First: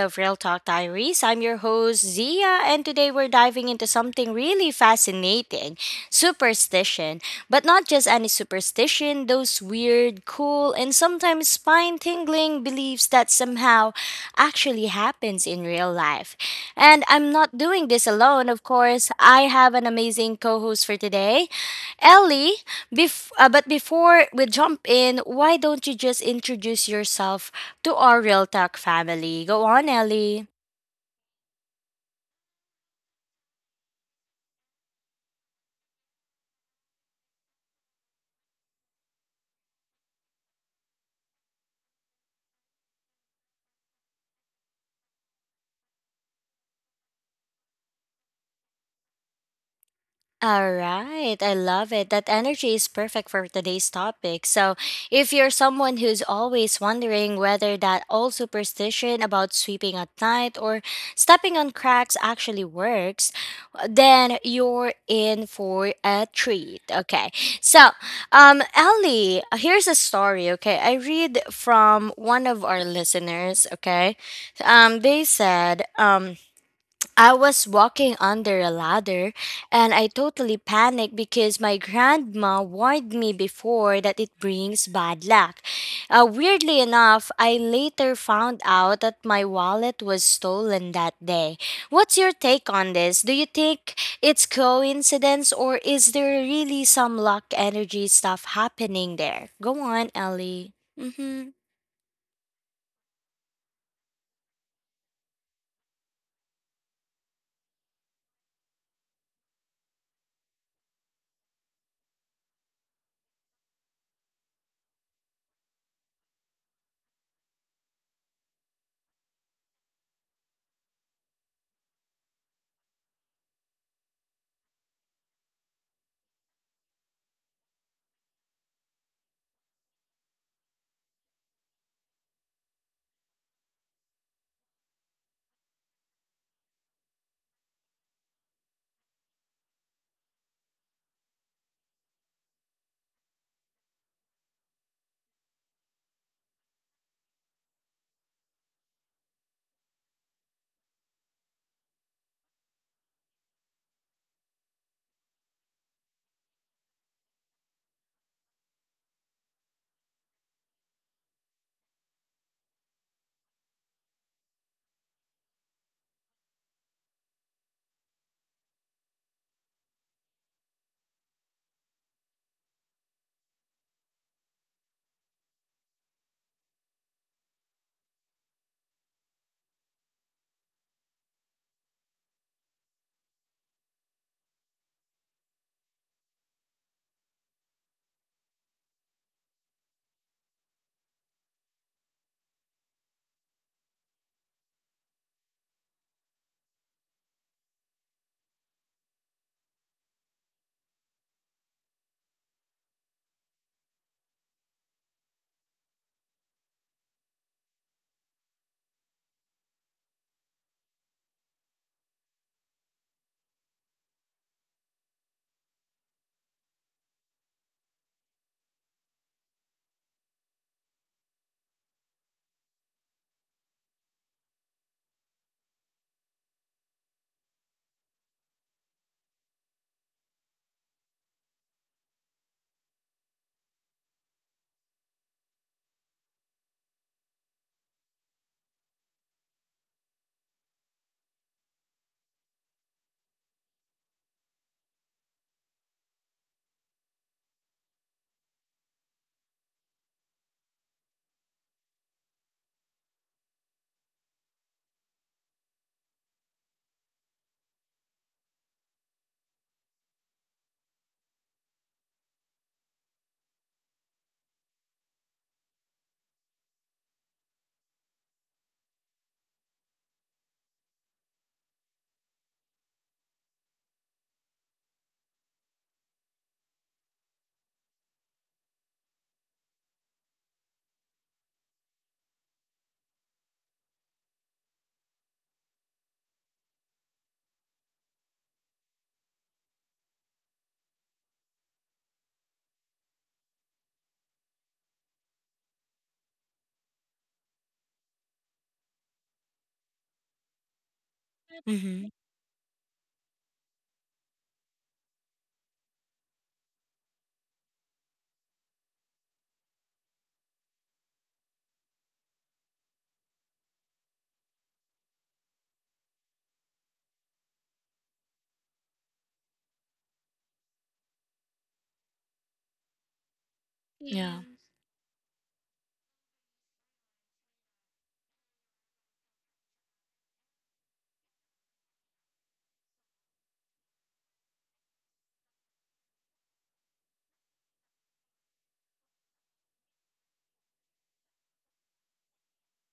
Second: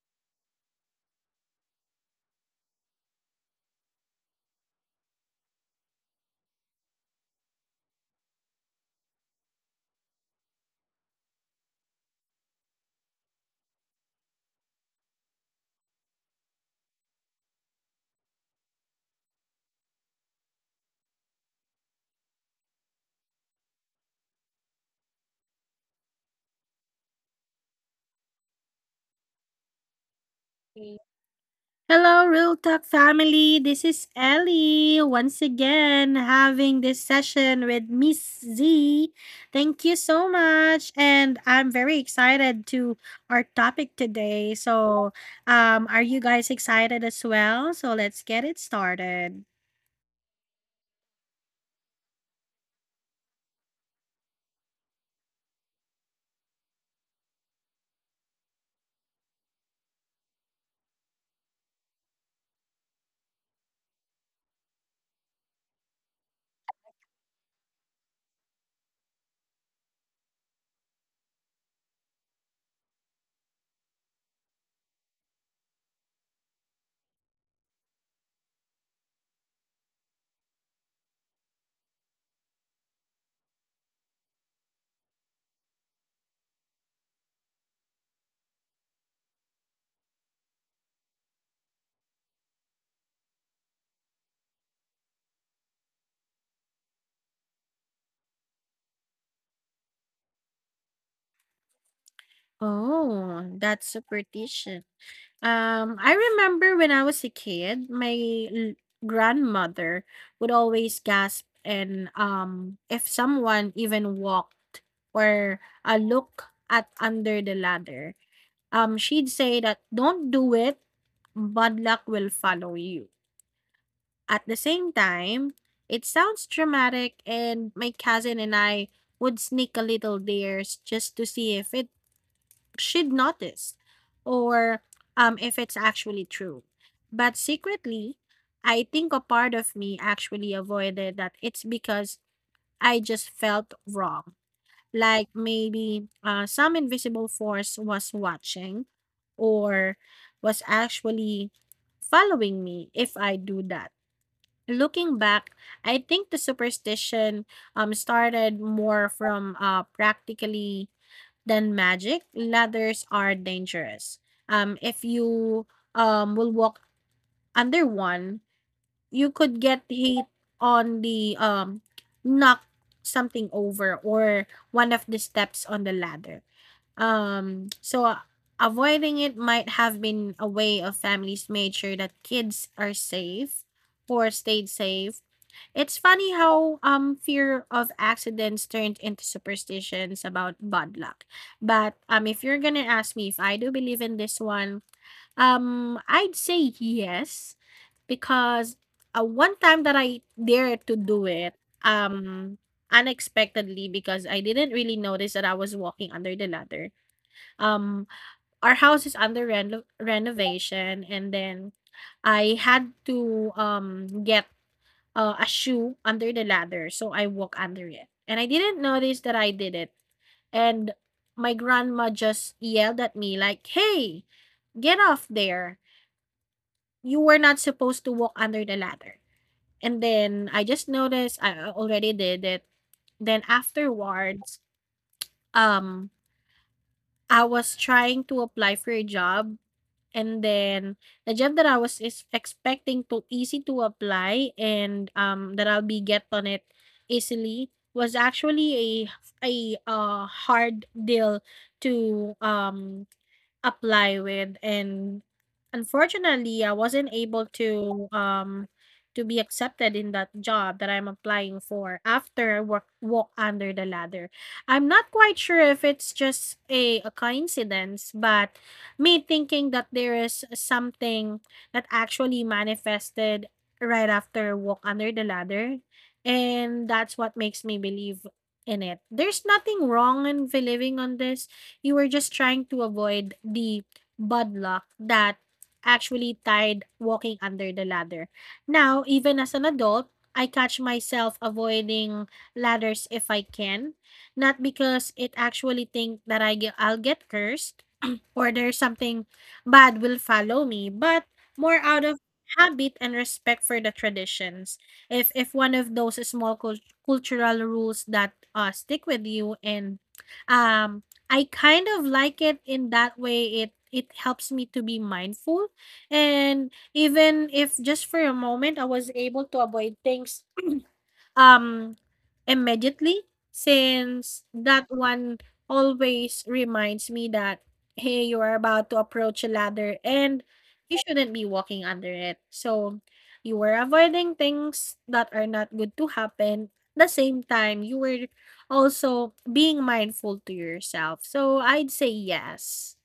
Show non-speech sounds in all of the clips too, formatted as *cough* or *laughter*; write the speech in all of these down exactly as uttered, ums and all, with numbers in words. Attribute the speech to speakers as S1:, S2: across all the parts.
S1: of Real Talk Diaries. I'm your host, Zia, and today we're diving into something really fascinating, superstition. But not just any superstition, those weird, cool, and sometimes spine tingling beliefs that somehow actually happens in real life. And I'm not doing this alone, of course. I have an amazing co host for today, Ellie. Bef- uh, but before we jump in, why don't you just introduce yourself to our Real Talk family? Go on, Ellie.
S2: Okay. Hello, Real Talk family. This is Ellie once again having this session with Miss Z. Thank you so much. And I'm very excited to our topic today. So, um, are you guys excited as well? So, let's get it started.
S1: All right, I love it. That energy is perfect for today's topic. So, if you're someone who's always wondering whether that old superstition about sweeping at night or stepping on cracks actually works, then you're in for a treat. Okay. So, um Ellie, here's a story, okay? I read from one of our listeners, okay? Um they said, um I was walking under a ladder and I totally panicked because my grandma warned me before that it brings bad luck. Uh, weirdly enough, I later found out that my wallet was stolen that day. What's your take on this? Do you think it's coincidence or is there really some luck energy stuff happening there? Go on, Ellie. Mm-hmm.
S2: Oh, that's superstition. Um, I remember when I was a kid, my l- grandmother would always gasp and um if someone even walked or uh, look at under the ladder. Um, she'd say that don't do it, bad luck will follow you. At the same time, it sounds dramatic and my cousin and I would sneak a little dares just to see if it she'd notice or um, if it's actually true. But secretly, I think a part of me actually avoided that it's because I just felt wrong. Like maybe uh, some invisible force was watching or was actually following me if I do that. Looking back, I think the superstition um, started more from uh, practically than magic, ladders are dangerous. Um, if you um will walk under one, you could get hit on the um knock something over or one of the steps on the ladder. Um, so uh, Avoiding it might have been a way of families made sure that kids are safe or stayed safe. It's funny how um fear of accidents turned into superstitions about bad luck. But um if you're gonna ask me if I do believe in this one, um I'd say yes because uh, one time that I dared to do it, um unexpectedly because I didn't really notice that I was walking under the ladder. Um our house is under reno- renovation and then I had to um get uh, a shoe under the ladder, so I walk under it. And I didn't notice that I did it. And my grandma just yelled at me like, "Hey, get off there. You were not supposed to walk under the ladder." And then I just noticed I already did it. Then afterwards, um I was trying to apply for a job. And then the job that I was is expecting to easy to apply and um that I'll be get on it easily was actually a a uh hard deal to um apply with, and unfortunately I wasn't able to um to be accepted in that job that I'm applying for after I work walk under the ladder. I'm not quite sure if it's just a, a coincidence, but me thinking that there is something that actually manifested right after I walk under the ladder, and that's what makes me believe in it. There's nothing wrong in believing on this. You were just trying to avoid the bad luck that actually tied walking under the ladder. Now, even as an adult, I catch myself avoiding ladders if I can, not because it actually think that I ge- I'll get cursed, order something bad will follow me, but more out
S1: Mm-hmm.
S2: of habit and respect for the traditions. If if one of those small cul- cultural rules that uh stick with you, and um I kind of like it in that way. It it helps me to be mindful, and even if just for a moment I was able to avoid things um, immediately, since
S1: Yeah.
S2: that one always reminds me that, hey, you are about to approach a ladder and you shouldn't be walking under it. So you were avoiding things that are not good to happen. At the same time, you were also being mindful to yourself. So I'd say yes.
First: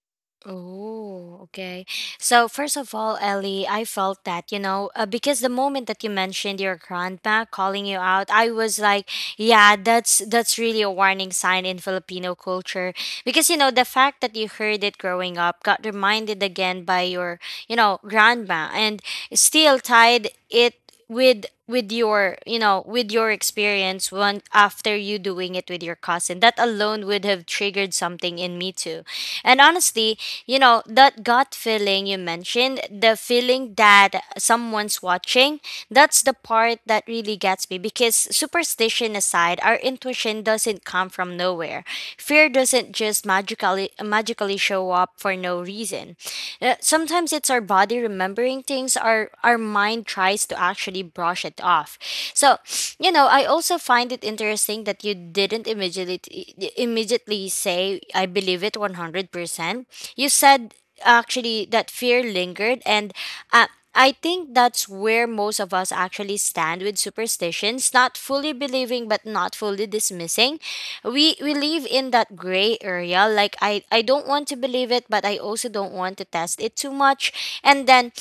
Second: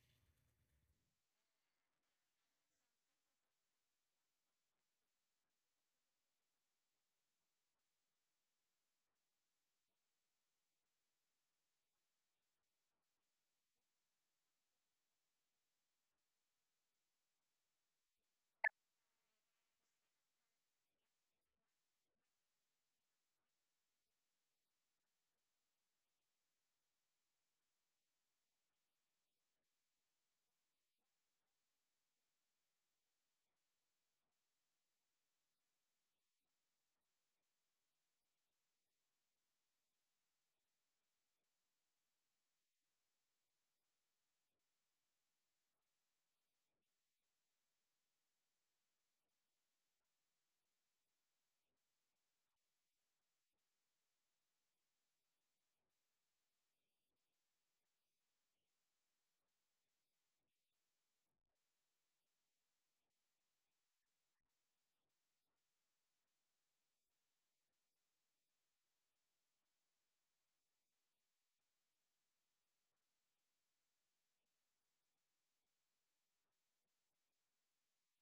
S1: Oh, okay. So first of all, Ellie, I felt that, you know, uh, because the moment that you mentioned your grandma calling you out, I was like, yeah, that's that's really a warning sign in Filipino culture because you know, the fact that you heard it growing up got reminded again by your, you know, grandma and still tied it with with your you know with your experience one after you doing it with your cousin, that alone would have triggered something in me too. And honestly, you know, that gut feeling you mentioned, the feeling that someone's watching, that's the part that really gets me because superstition aside, our intuition doesn't come from nowhere. Fear doesn't just magically magically show up for no reason. Uh, Sometimes it's our body remembering things, our our mind tries to actually brush it off. So, you know, I also also find it interesting that you didn't immediately immediately say I believe it one hundred percent. You said actually that fear lingered, and uh, I think that's where most of us actually stand with superstitions, not fully believing but not fully dismissing. We we live in that gray area, like I I don't want to believe it but I also don't want to test it too much. And then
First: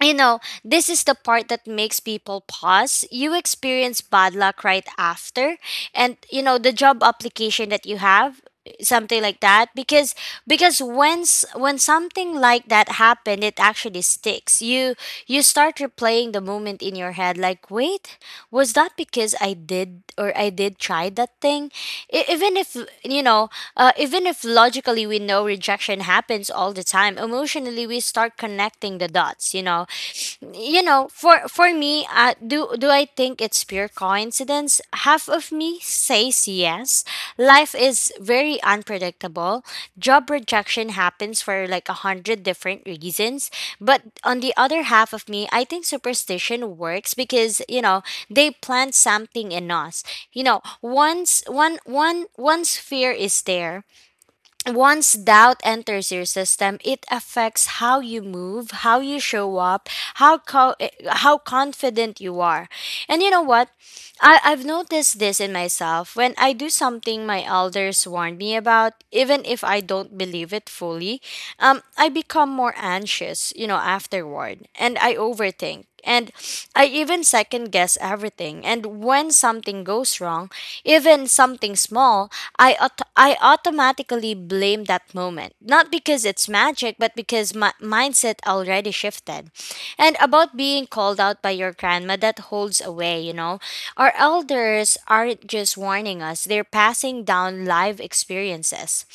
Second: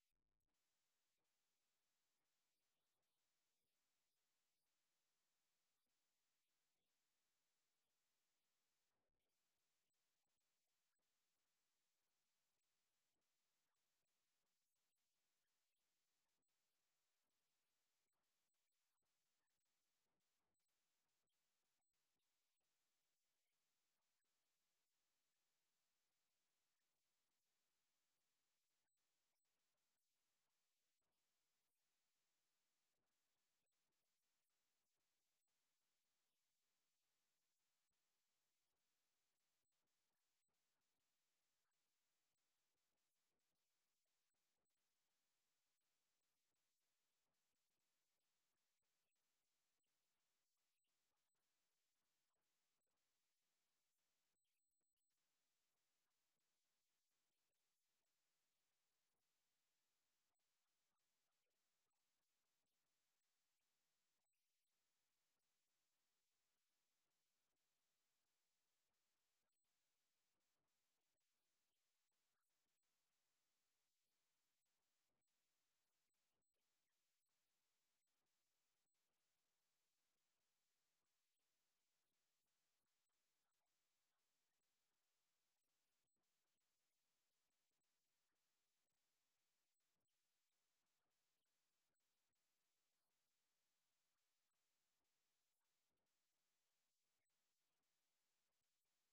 S1: you know, this is the part that makes people pause. You experience bad luck right after, and you know the job application that you have, something like that. Because because once when something like that happened, it actually sticks you. You start replaying the moment in your head, like wait, was that because I did or I did try that thing? E- even if, you know, uh, even if logically we know rejection happens all the time, emotionally we start connecting the dots, you know you know for for me, uh, do do I think it's pure coincidence? Half of me says yes, life is very unpredictable, job rejection happens for like a hundred different reasons, but on the other half of me I think superstition works because you know they plant something in us. You know once one one once fear is there, once doubt enters your system, it affects how you move, how you show up, how co- eh, how confident you are. And you know what? I, I've noticed this in myself. When I do something my elders warn me about, even if I don't believe it fully, um, I become more anxious, you know, afterward, and I overthink. And I even second guess everything. And when something goes wrong, even something small, I aut- I automatically blame that moment. Not because it's magic, but because my mindset already shifted. And about being called out by your grandma, that holds away, you know. Our elders aren't just warning us, they're passing down live experiences,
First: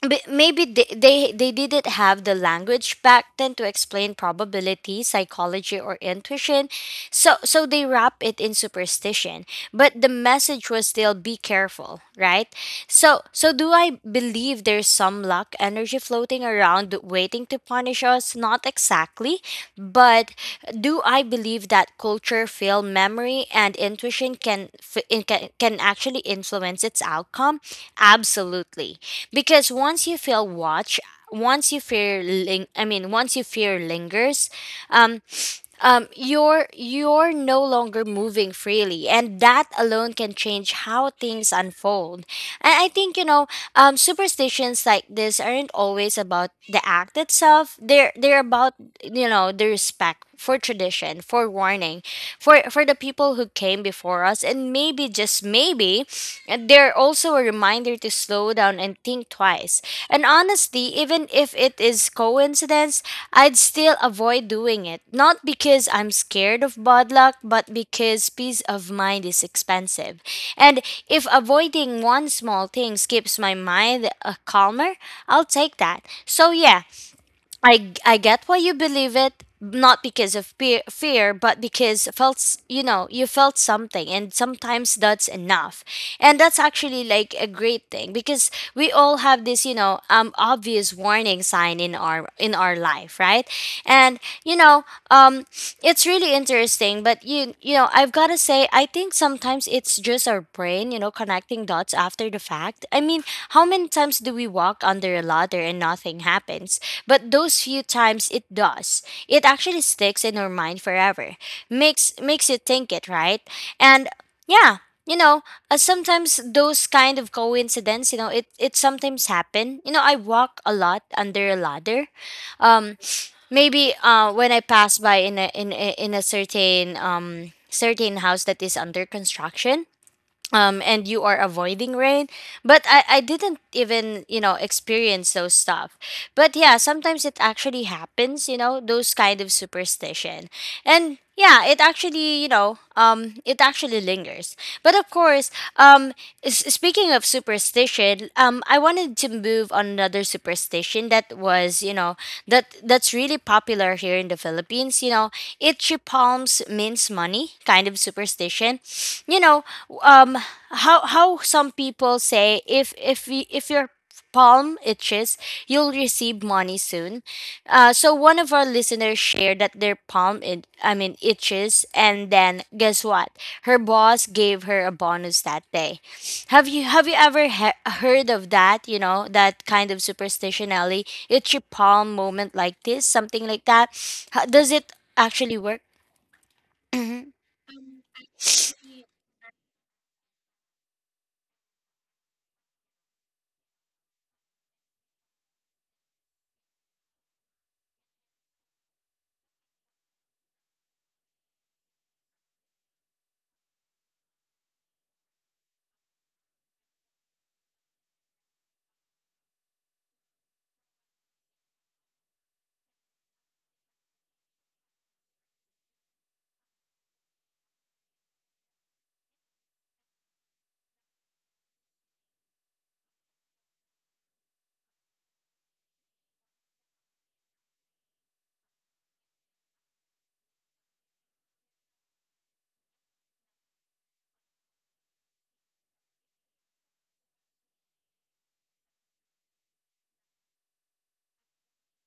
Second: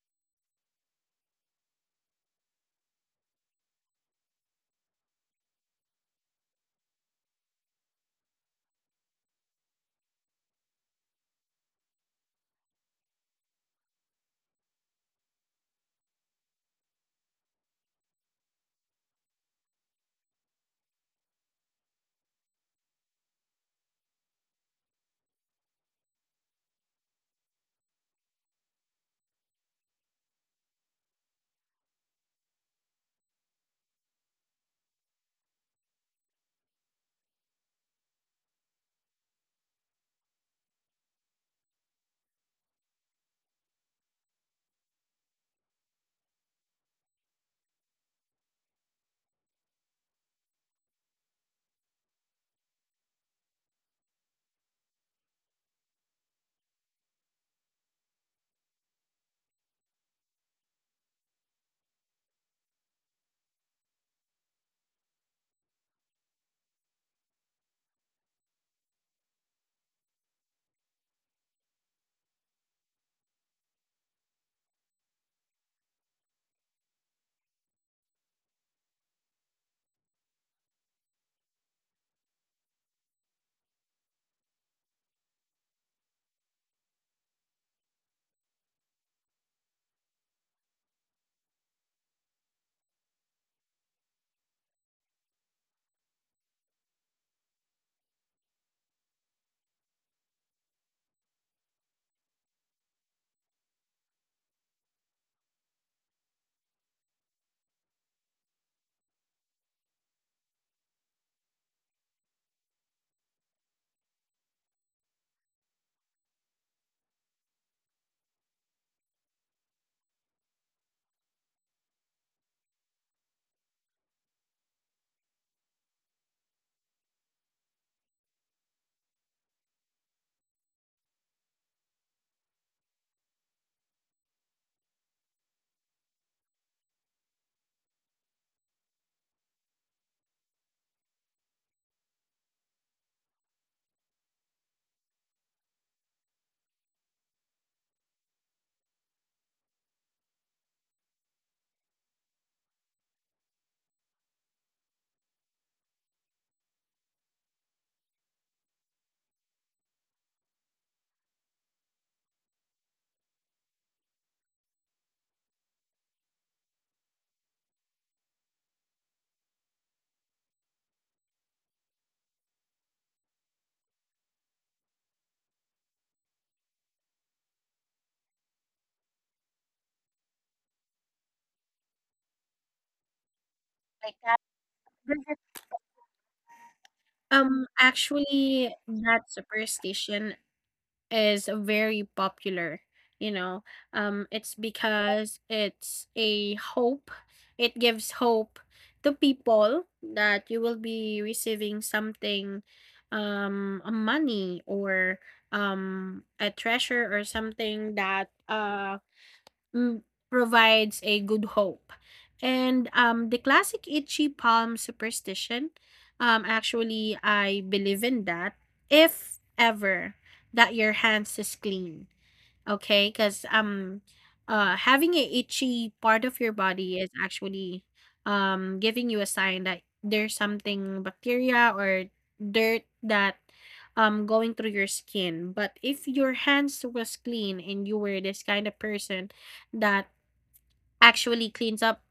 S1: but maybe they, they they didn't have the language back then to explain probability psychology or intuition, so so they wrap it in superstition, but the message was still be careful, right? So so do I believe there's some luck energy floating around waiting something to punish us? Not exactly. But do I believe that culture, film, memory, and intuition can, f- in- can, can actually influence its outcome? Absolutely. Because once you feel watch, once you fear, ling- I mean, once you fear lingers, um, um, you're you're no longer moving freely, and that alone can change how things unfold. And I think you know, um, superstitions like this aren't always about the act itself. They're they're about you know the respect for tradition, for warning, for for the people who came before us, and maybe just maybe, and they're also a reminder to slow down and think twice. And honestly, even if it is coincidence, I'd still avoid doing it. Not because I'm scared of bad luck, but because peace of mind is expensive. And if avoiding one small thing keeps my mind uh, calmer, I'll take that. So yeah, I I get why you believe it, not because of peer, fear, but because felt s- you know you felt something, and sometimes that's enough, and that's actually like a great thing because we all have this you know um obvious warning sign in our in our life, right? And you know um it's it's really interesting, but you you know, I've got to say I think sometimes it's just our brain, you know, connecting dots after the fact. I mean, how many times do we walk under a ladder and nothing happens? But those few times it does. It actually sticks in our mind forever. Makes makes you think it, right? And yeah, you know, uh, sometimes those kind of coincidence, you know, it it sometimes happen. You know, I walk a lot under a ladder. Um, maybe uh when I pass by in a in a, in a certain um certain house that is under construction, um and you are avoiding rain, but I I didn't even you know experience those stuff, but yeah sometimes it actually happens you know those kind of superstition, and yeah it actually you know um it actually lingers. But of course, um s- speaking of superstition, um I wanted to move on another superstition that was you know that that's really really popular here in the Philippines. You know, itchy palms means money, kind of superstition. You know, um, how how some people say if if y- if your palm itches, you'll receive money soon. Uh, so one of our listeners shared that their palm, it, I mean, itches, and then guess what? Her boss gave her a bonus that day. Have you have you ever he- heard of that? You know that kind of superstition, Ellie. It's your palm moment like this, something like that.
S2: Like that.
S1: How, does it actually work? Mm-hmm.
S2: Um, actually, that superstition is very popular, you know. Um it's because it's a hope, it gives hope to people that you will be receiving something, um a money, or um a treasure, or something that uh mm, provides a good hope. And um, The classic itchy palm superstition, um, actually, I believe in that if ever that your hands is clean. Okay, because um, uh, having a itchy part of your body is actually um giving you a sign that there's something bacteria or dirt that um going through your skin. But if your hands was clean and you were this kind of person that actually cleans up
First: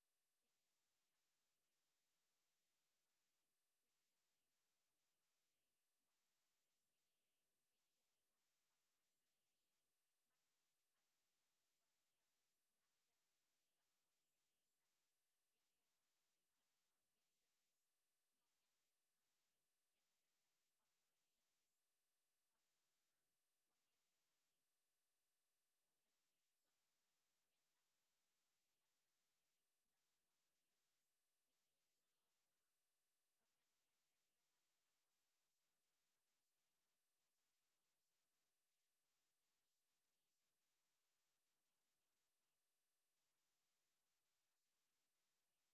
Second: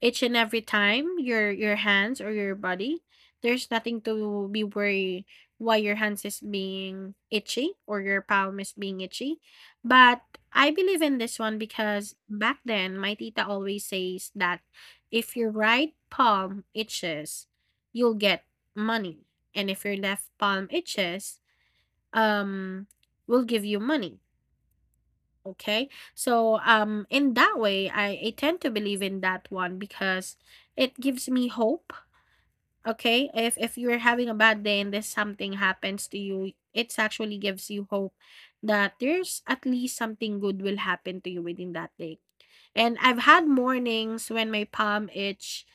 S2: each and every time your your hands or your body, there's nothing to be worried why your hands is being itchy or your palm is being itchy. But I believe in this one because back then my tita always says that if your right palm itches, you'll get money, and if your left palm itches, um will give you money. Okay. So um in that way I, I tend to believe in that one because it gives me hope. Okay. If if you're having a bad day and this something happens to you, it actually gives you hope that there's at least something good will happen to you within that day. And I've had mornings when my palm itch,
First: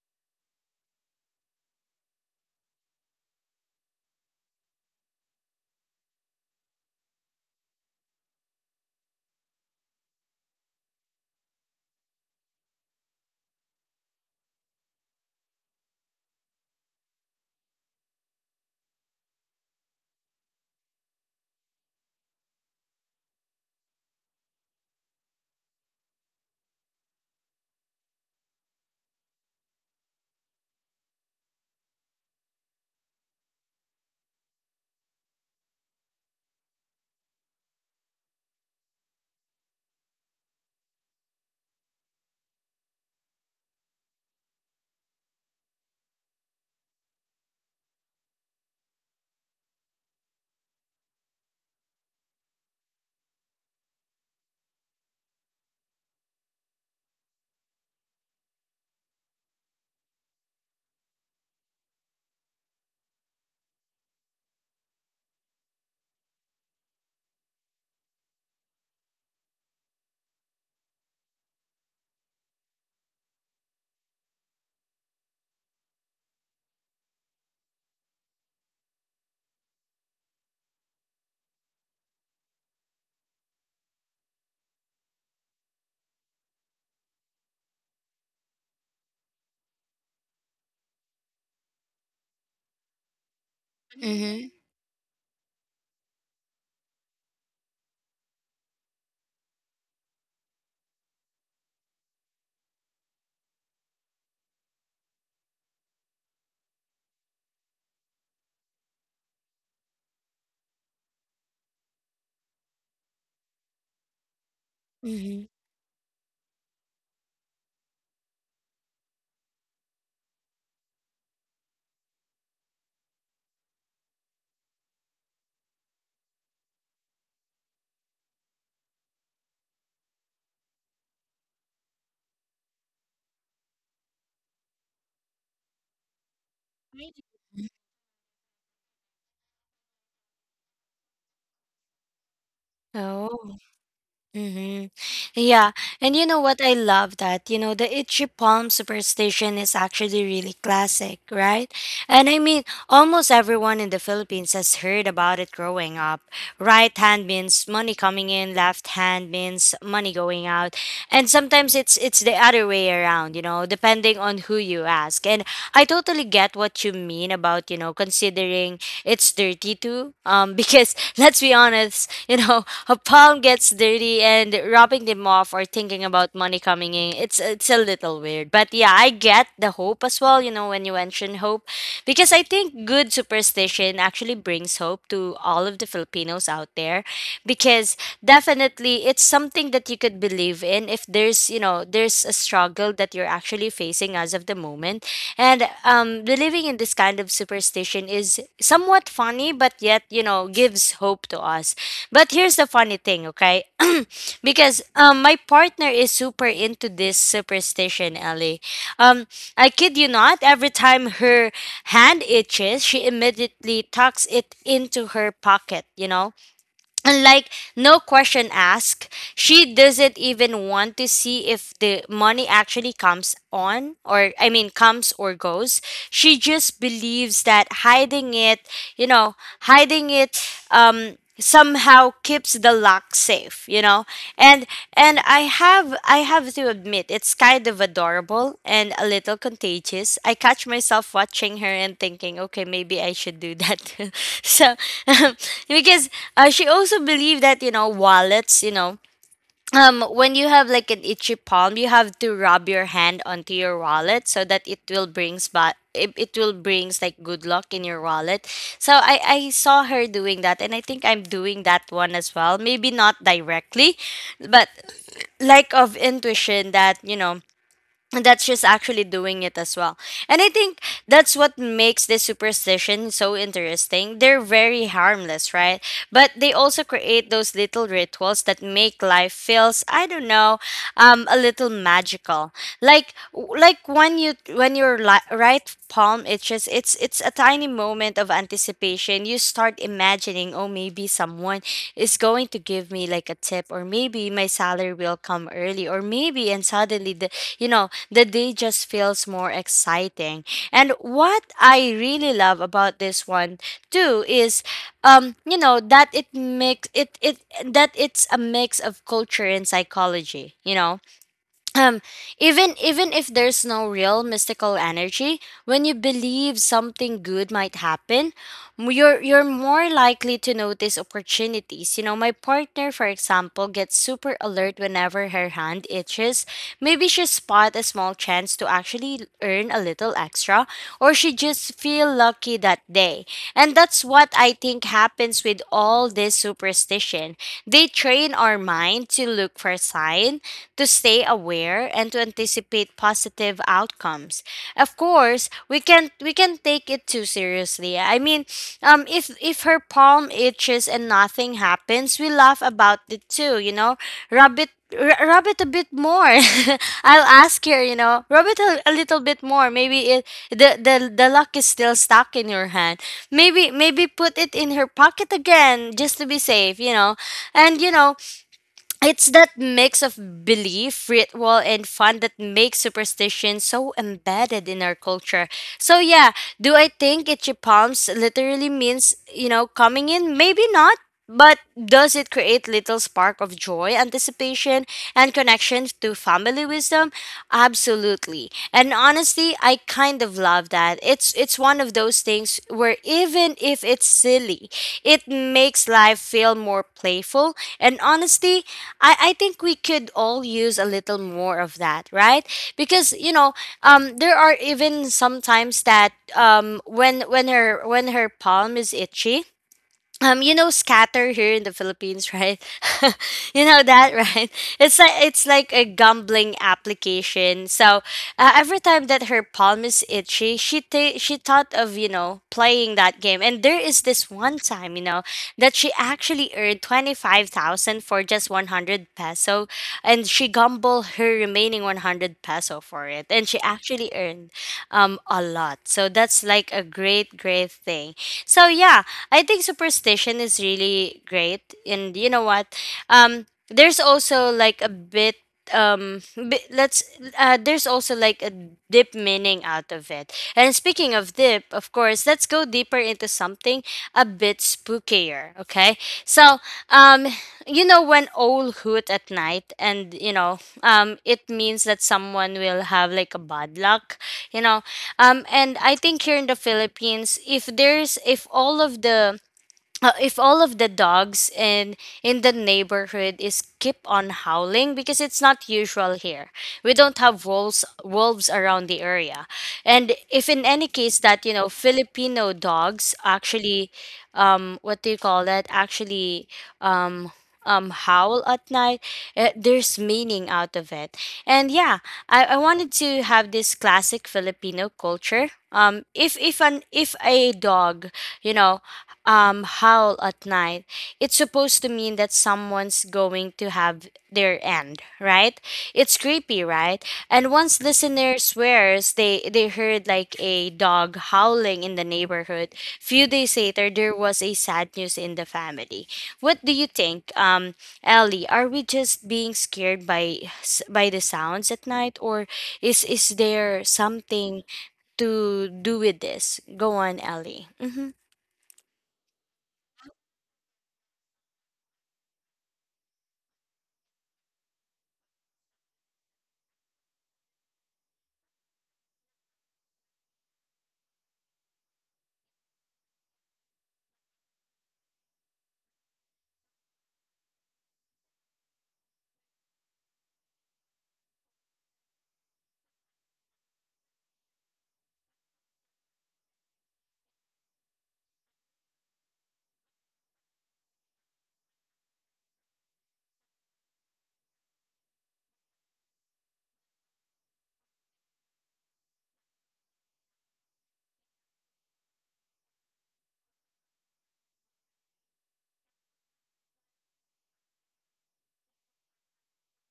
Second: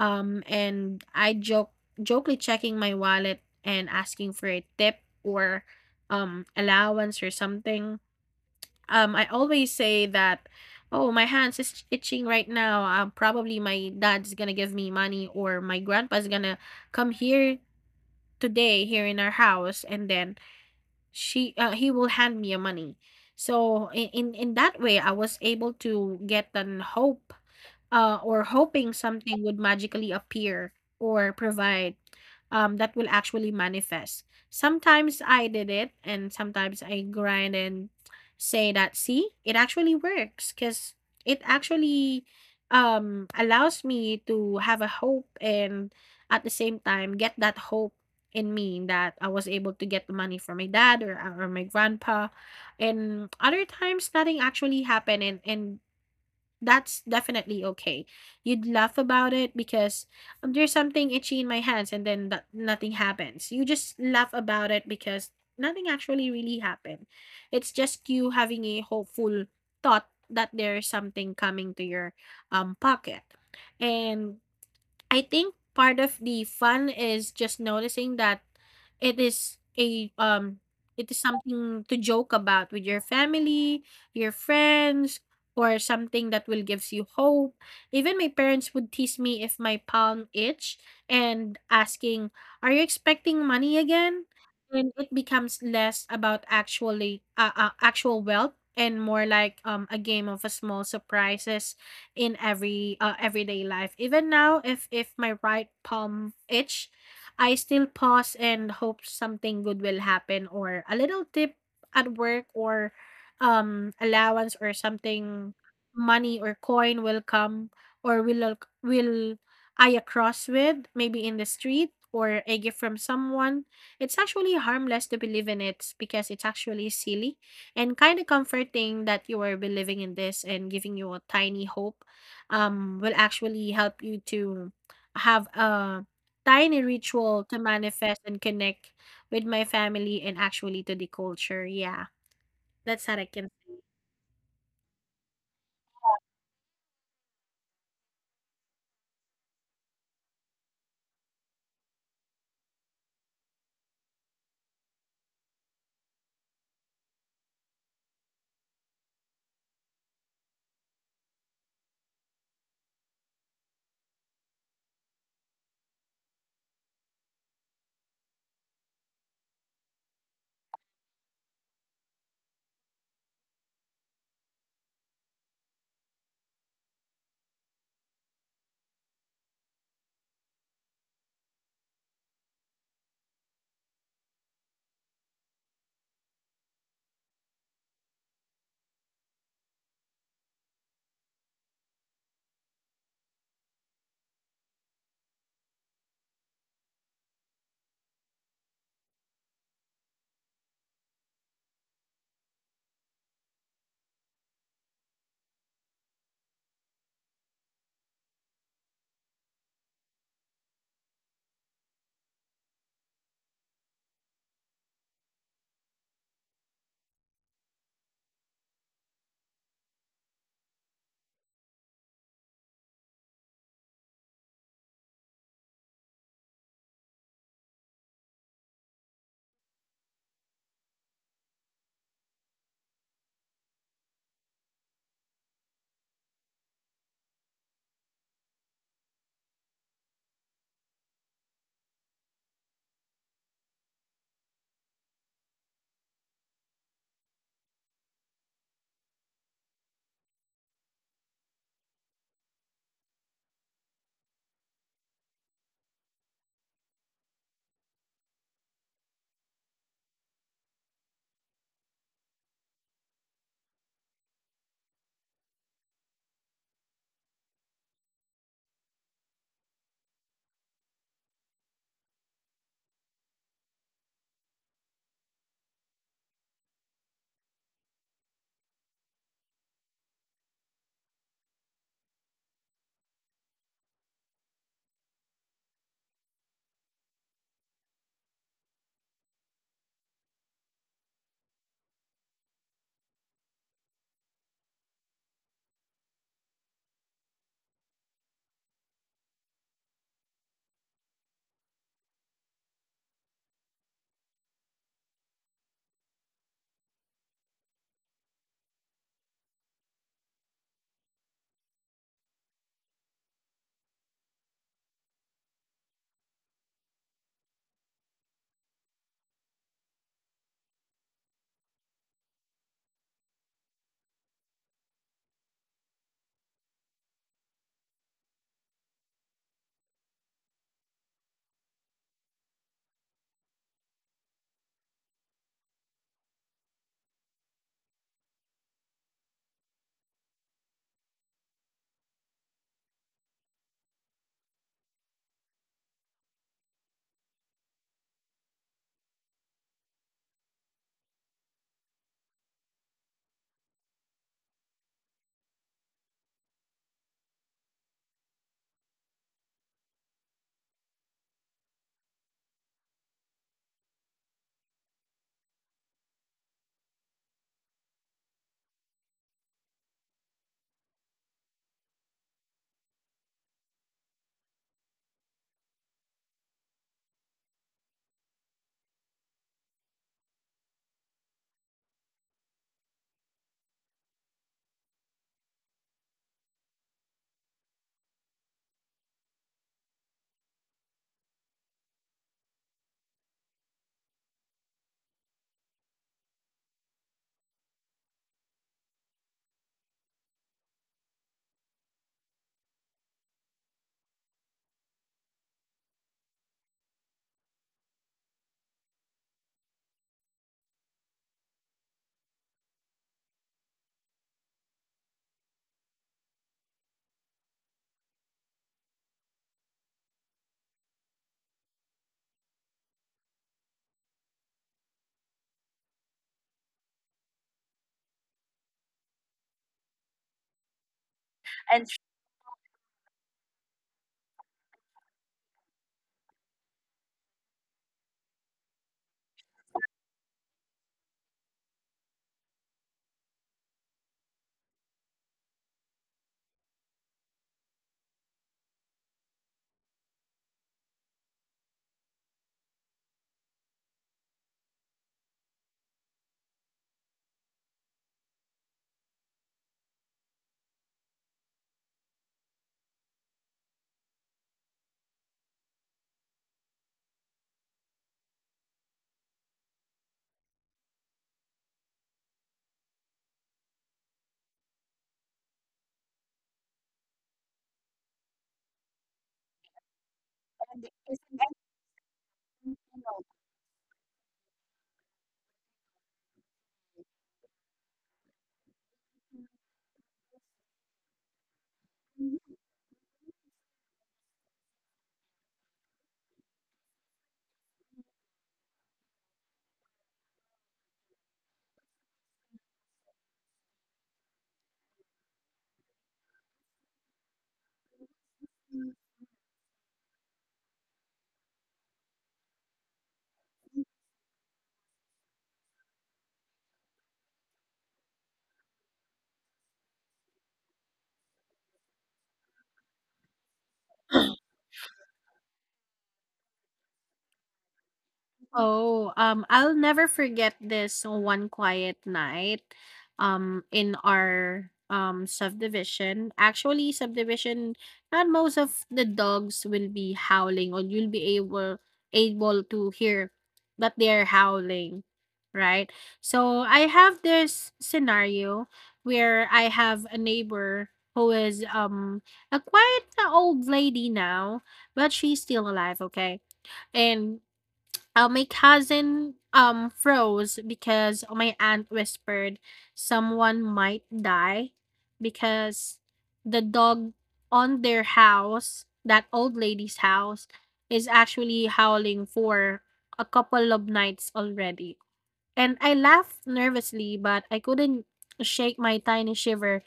S2: um, and I joke jokely checking my wallet and asking for a tip or um allowance or something. um, I always say that, "Oh, my hands is itching right now. Um, probably my dad's gonna give me money, or my grandpa's gonna come here today here in our house, and then she uh, he will hand me a money." So in, in in that way I was able to get an hope, uh, or hoping something would magically appear or provide, um, that will actually manifest. Sometimes I did it and sometimes I grind and say that see it actually works because it actually um, allows me to have a hope, and at the same time get that hope in me that I was able to get the money from my dad, or uh, or my grandpa. And other times nothing actually happened, and and that's definitely okay. You'd laugh about it because there's something itchy in my hands and then that nothing happens. You just laugh about it because nothing actually really happened. It's just you having a hopeful thought that there's something coming to your um pocket. And I think part of the fun is just noticing that it is a um it is something to joke about with your family, your friends, or something that will gives you hope. Even my parents would tease me if my palm itch and asking, "Are you expecting money again?"
S1: Mm-hmm.
S2: And it becomes less about actually uh, uh, actual wealth, and more like um a game of a small surprises in every uh, everyday life. Even now, if if my right palm itch, I still pause and hope something good will happen, or a little tip at work, or um allowance, or
S1: Mm-hmm.
S2: something, money or coin will come, or will ac- will I across with maybe in the street, or a gift from someone. It's actually harmless to believe in it because it's actually silly and kind of comforting that you are believing in this, and giving you a tiny hope um, will actually help you to have a tiny ritual to manifest and connect with my family and actually to the culture. Yeah, that's how I can
S1: Oh.
S2: say.
S1: Mm-hmm. Yeah. And you know what? I love that. You know, the itchy palm superstition is actually really classic, right? And I mean, almost everyone in the Philippines has heard about it growing up. Right hand means money coming in, left hand means money going out, and sometimes it's it's the other way around you know depending on who you ask. And I totally get what you mean about you know considering it's dirty too um *laughs* because let's be honest you know a palm gets dirty and rubbing them off or thinking about money coming in, it's it's a little weird, but yeah I get the hope as well you know when you mention hope because I think good superstition actually brings hope, hope to all of the Filipinos out there, because definitely it's something that you could believe in if there's, you know, there's a struggle that you're actually facing as of the moment. And um, believing in this kind of superstition is somewhat funny, but yet, you know, gives hope to us. But here's the funny thing, okay? *clears throat* Because um, my partner is super into this superstition, Ellie. Um, I kid you not, every time her hand itches, she immediately tucks it into her pocket, you know? And like, no question asked, she doesn't even want to see if the money actually comes on, or I mean, comes or goes. She just believes that hiding it, you know, hiding it, um, somehow keeps the back safe you know and and i have i have to admit it's kind of adorable and a little contagious. I catch myself watching her and thinking, okay, maybe I should do that too. *laughs* So *laughs* because uh, she also believed that, you know wallets, you know um when you have like an itchy palm, you have to rub your hand onto your wallet so that it will brings, but it, it will brings like good luck in your wallet. So i i saw her doing that and I think I'm doing that one as well, maybe not directly, but like of intuition that, you know that's just actually doing it as well. And I think that's what makes this superstition so interesting. They're very harmless, right? But they also create those little rituals that make life feels, I don't know, um, a little magical. Like like when you when you're li- right palm itches, it's it's a tiny moment of anticipation. You start imagining, oh, maybe someone is going to give me like a tip, or maybe my salary will come early, or maybe. And suddenly the, you know the day just feels more exciting. And what I really love about this one too is, um you know that it makes it it that it's a mix of culture and psychology, you know um even even if there's no real mystical energy, when you believe something good might happen, m- you're you're more likely to notice opportunities. You know, my partner, for example, gets super alert whenever her hand itches. Maybe she spot a small chance to actually earn a little extra, or she just feel lucky that day. And that's what I think happens with all this superstition. They train our mind to look for signs, to stay aware, and to anticipate positive outcomes. Of course, we can we can take it too seriously. I mean, um, if if her palm itches and nothing happens, we laugh about it too. You know, rub it. r- Rub it a bit more. *laughs* I'll ask her, you know, rub it a, a little bit more. Maybe it the, the the luck is still stuck in your hand. Maybe maybe put it in her pocket again just to be safe, you know. And you know, it's that mix of belief, ritual, and fun that makes superstition so embedded in our culture. So, yeah, do I think itchy palms literally means, you know, coming in? Maybe not. But does it create little spark of joy, anticipation, and connection to family wisdom? Absolutely. And honestly, I kind of love that. It's it's one of those things where even if it's silly, it makes life feel more playful. And honestly, I, I think we could all use a little more of that, right? Because you know, um, there are even sometimes that, um, when when her when her palm is itchy, um you know scatter here in the Philippines, right? *laughs* You know that, right? It's like it's like a gambling application. So, uh, every time that her palm is itchy, she th- she thought of, you know, playing that game. And there is this one time, you know, that she actually earned twenty-five thousand for just one hundred peso, and she gambled her remaining
S2: And
S1: one hundred peso for it, and she actually earned, um a lot. So that's like a great great thing. So yeah, I think superstition is really great, and you know what? Um, there's also like a bit um bi- let's uh there's also like a deep meaning out of it. And speaking of deep, of course, let's go deeper into something a bit spookier, okay? So um you know, when owl hoot at night, and you know, um it means that someone will have like a bad luck, you know. um and I think here in the Philippines, if there's, if all of the uh, if all of the dogs in in the neighborhood is keep on howling, because it's not usual here. We don't have wolves wolves around the area. And if in any case that, you know, Filipino dogs actually, um what do you call that, actually, um um howl at night, eh, there's meaning out of it. And yeah, I, I wanted to have this classic Filipino culture. um if if an if a dog, you know, um howl at night, it's supposed to mean that someone's going to have their end, right? It's creepy, right? And once listener swears they they heard like a dog howling in the neighborhood. Few days later, there was a sad news in the family. What do you think, um, Ellie? Are we just being scared by s- by the sounds at night, or is is there something to do with this? Go on, Ellie. Mhm.
S2: oh, um, I'll never forget this one quiet night, um, in our um subdivision. Actually, subdivision, not most of the dogs will be howling, or you'll be able able to hear that they're howling, right? So I have this scenario where I have a neighbor who is um a quite old lady now, but she's still alive, okay? And uh, my cousin um froze because my aunt whispered someone might die because the dog on their house, that old lady's house, is actually howling for a couple of nights already. And I laughed nervously, but I couldn't shake my tiny shiver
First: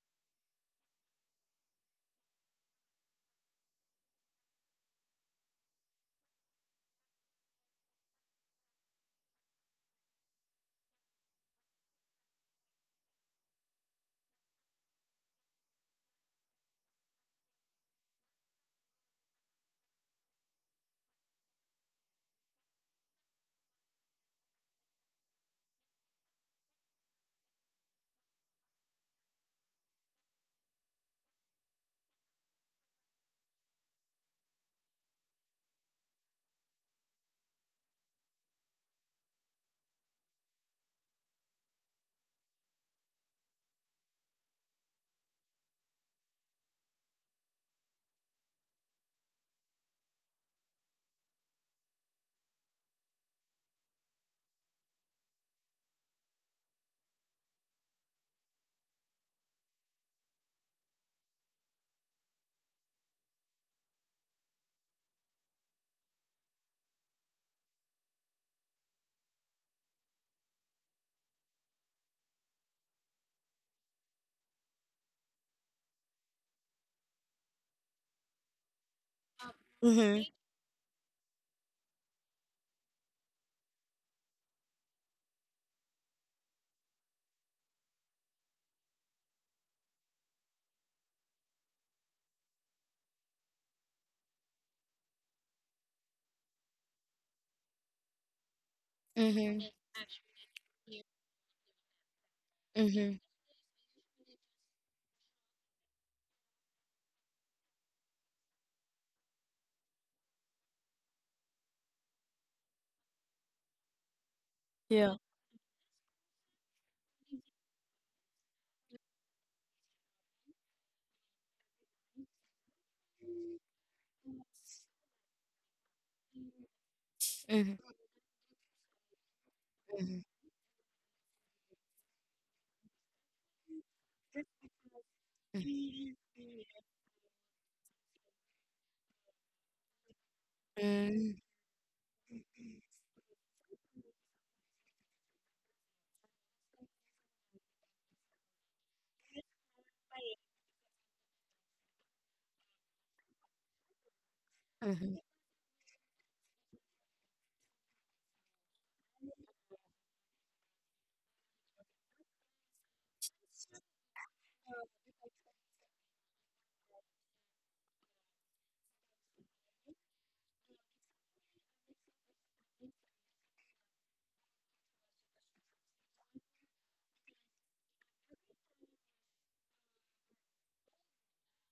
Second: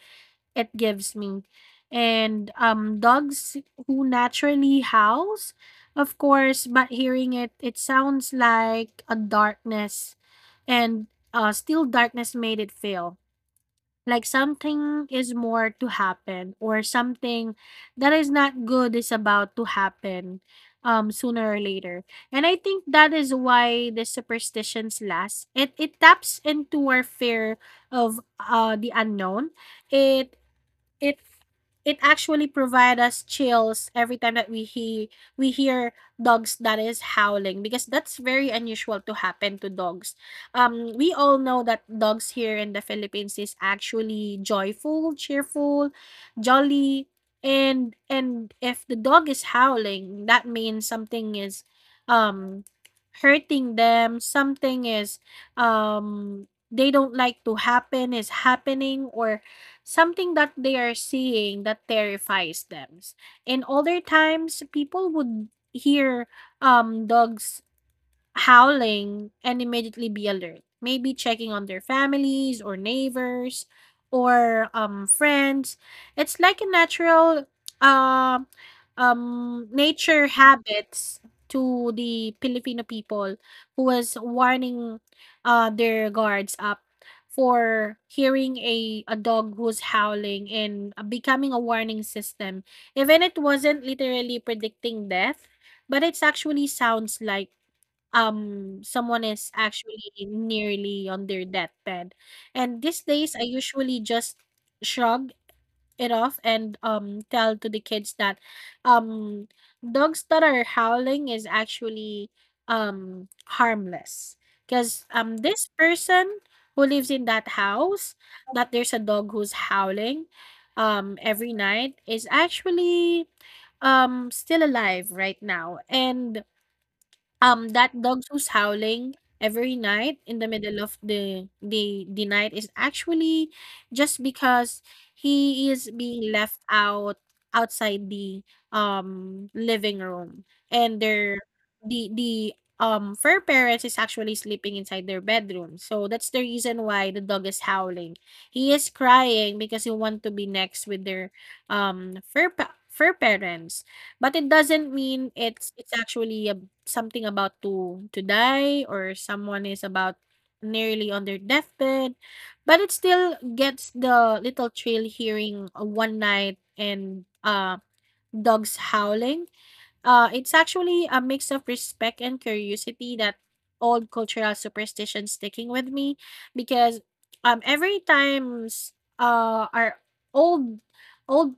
S2: it gives me. And um dogs who naturally howls, of course, but hearing it it sounds like a darkness, and uh still darkness made it feel like something is more to happen, or something that is not good is about to happen um sooner or later. And I think that is why the superstitions last. it it taps into our fear of uh the unknown. It it it actually provide us chills every time that we he we hear dogs that is howling because that's very unusual to happen to dogs. Um, we all know that dogs here in the Philippines is actually joyful, cheerful, jolly, and and if the dog is howling, that means something is um hurting them. Something is um they don't like to happen is happening, or something that they are seeing that terrifies them. In older times, people would hear um dogs howling and immediately be alert, maybe checking on their families or neighbors, or um, friends. It's like a natural uh, um, nature
S1: Mhm.
S2: habits to the Filipino people who was warning uh, their guards up for hearing a, a dog who's howling and becoming a warning system. Even it wasn't literally predicting death, but it actually sounds like um someone is
S1: Mhm.
S2: actually nearly on their deathbed. And these
S1: Mhm.
S2: days I usually just shrug it off and um tell to the kids that um dogs that are howling is actually um harmless, because
S1: Yeah.
S2: um this person who lives in that house that there's a dog who's howling um every night is actually um still alive right now, and um,
S1: Mhm.
S2: that dog who's howling every night
S1: Mhm.
S2: in the middle of the the the night is actually just because he is
S1: Mhm.
S2: being left out outside the um living room, and
S1: Mhm.
S2: their the the um fur parents is actually sleeping inside their bedroom. So that's the reason why the dog is howling. He is crying because he want to be next with their um fur pa- fur parents. But it
S1: Mhm.
S2: doesn't mean it's it's actually a something about to to die, or someone is about nearly on their deathbed, but it still gets the little thrill hearing a one night and, uh, dogs howling. Uh, it's actually a mix of respect and curiosity that old cultural superstition sticking with me because, um, every times, uh, our old old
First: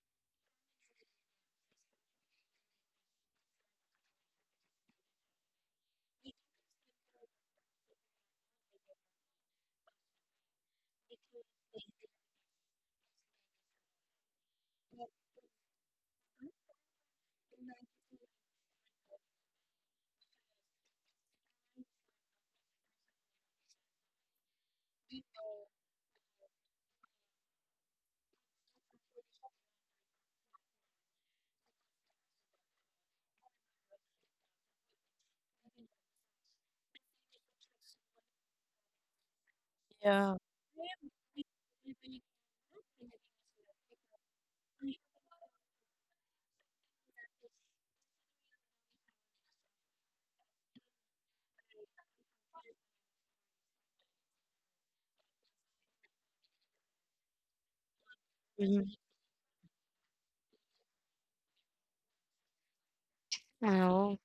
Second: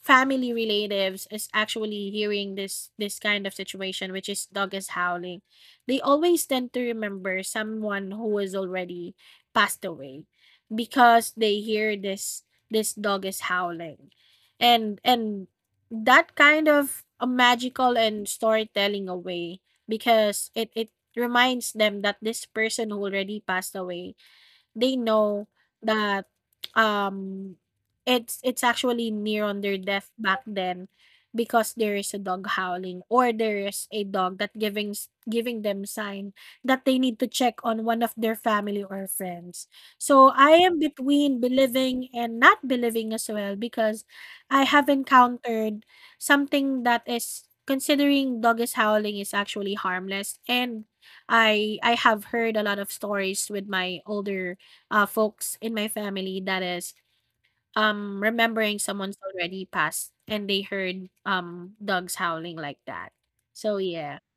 S2: family relatives is actually hearing this this kind of situation, which is dog is howling. They always tend to remember someone who is already passed away because they hear this this dog is howling, and and that kind of a magical and storytelling away, because it it reminds them that this person who already passed away, they know that um it's it's actually near on their death back then, because there is a dog howling, or there is a dog that giving s- giving them sign that they need to check on one of their family or friends. So I am between believing and not believing as well, because I have encountered something that is considering dog is howling is actually harmless, and I I have heard a lot of stories with my older uh, folks in my family that is um remembering someone's already passed, and they heard um dogs howling like that. So yeah.
S1: Oh.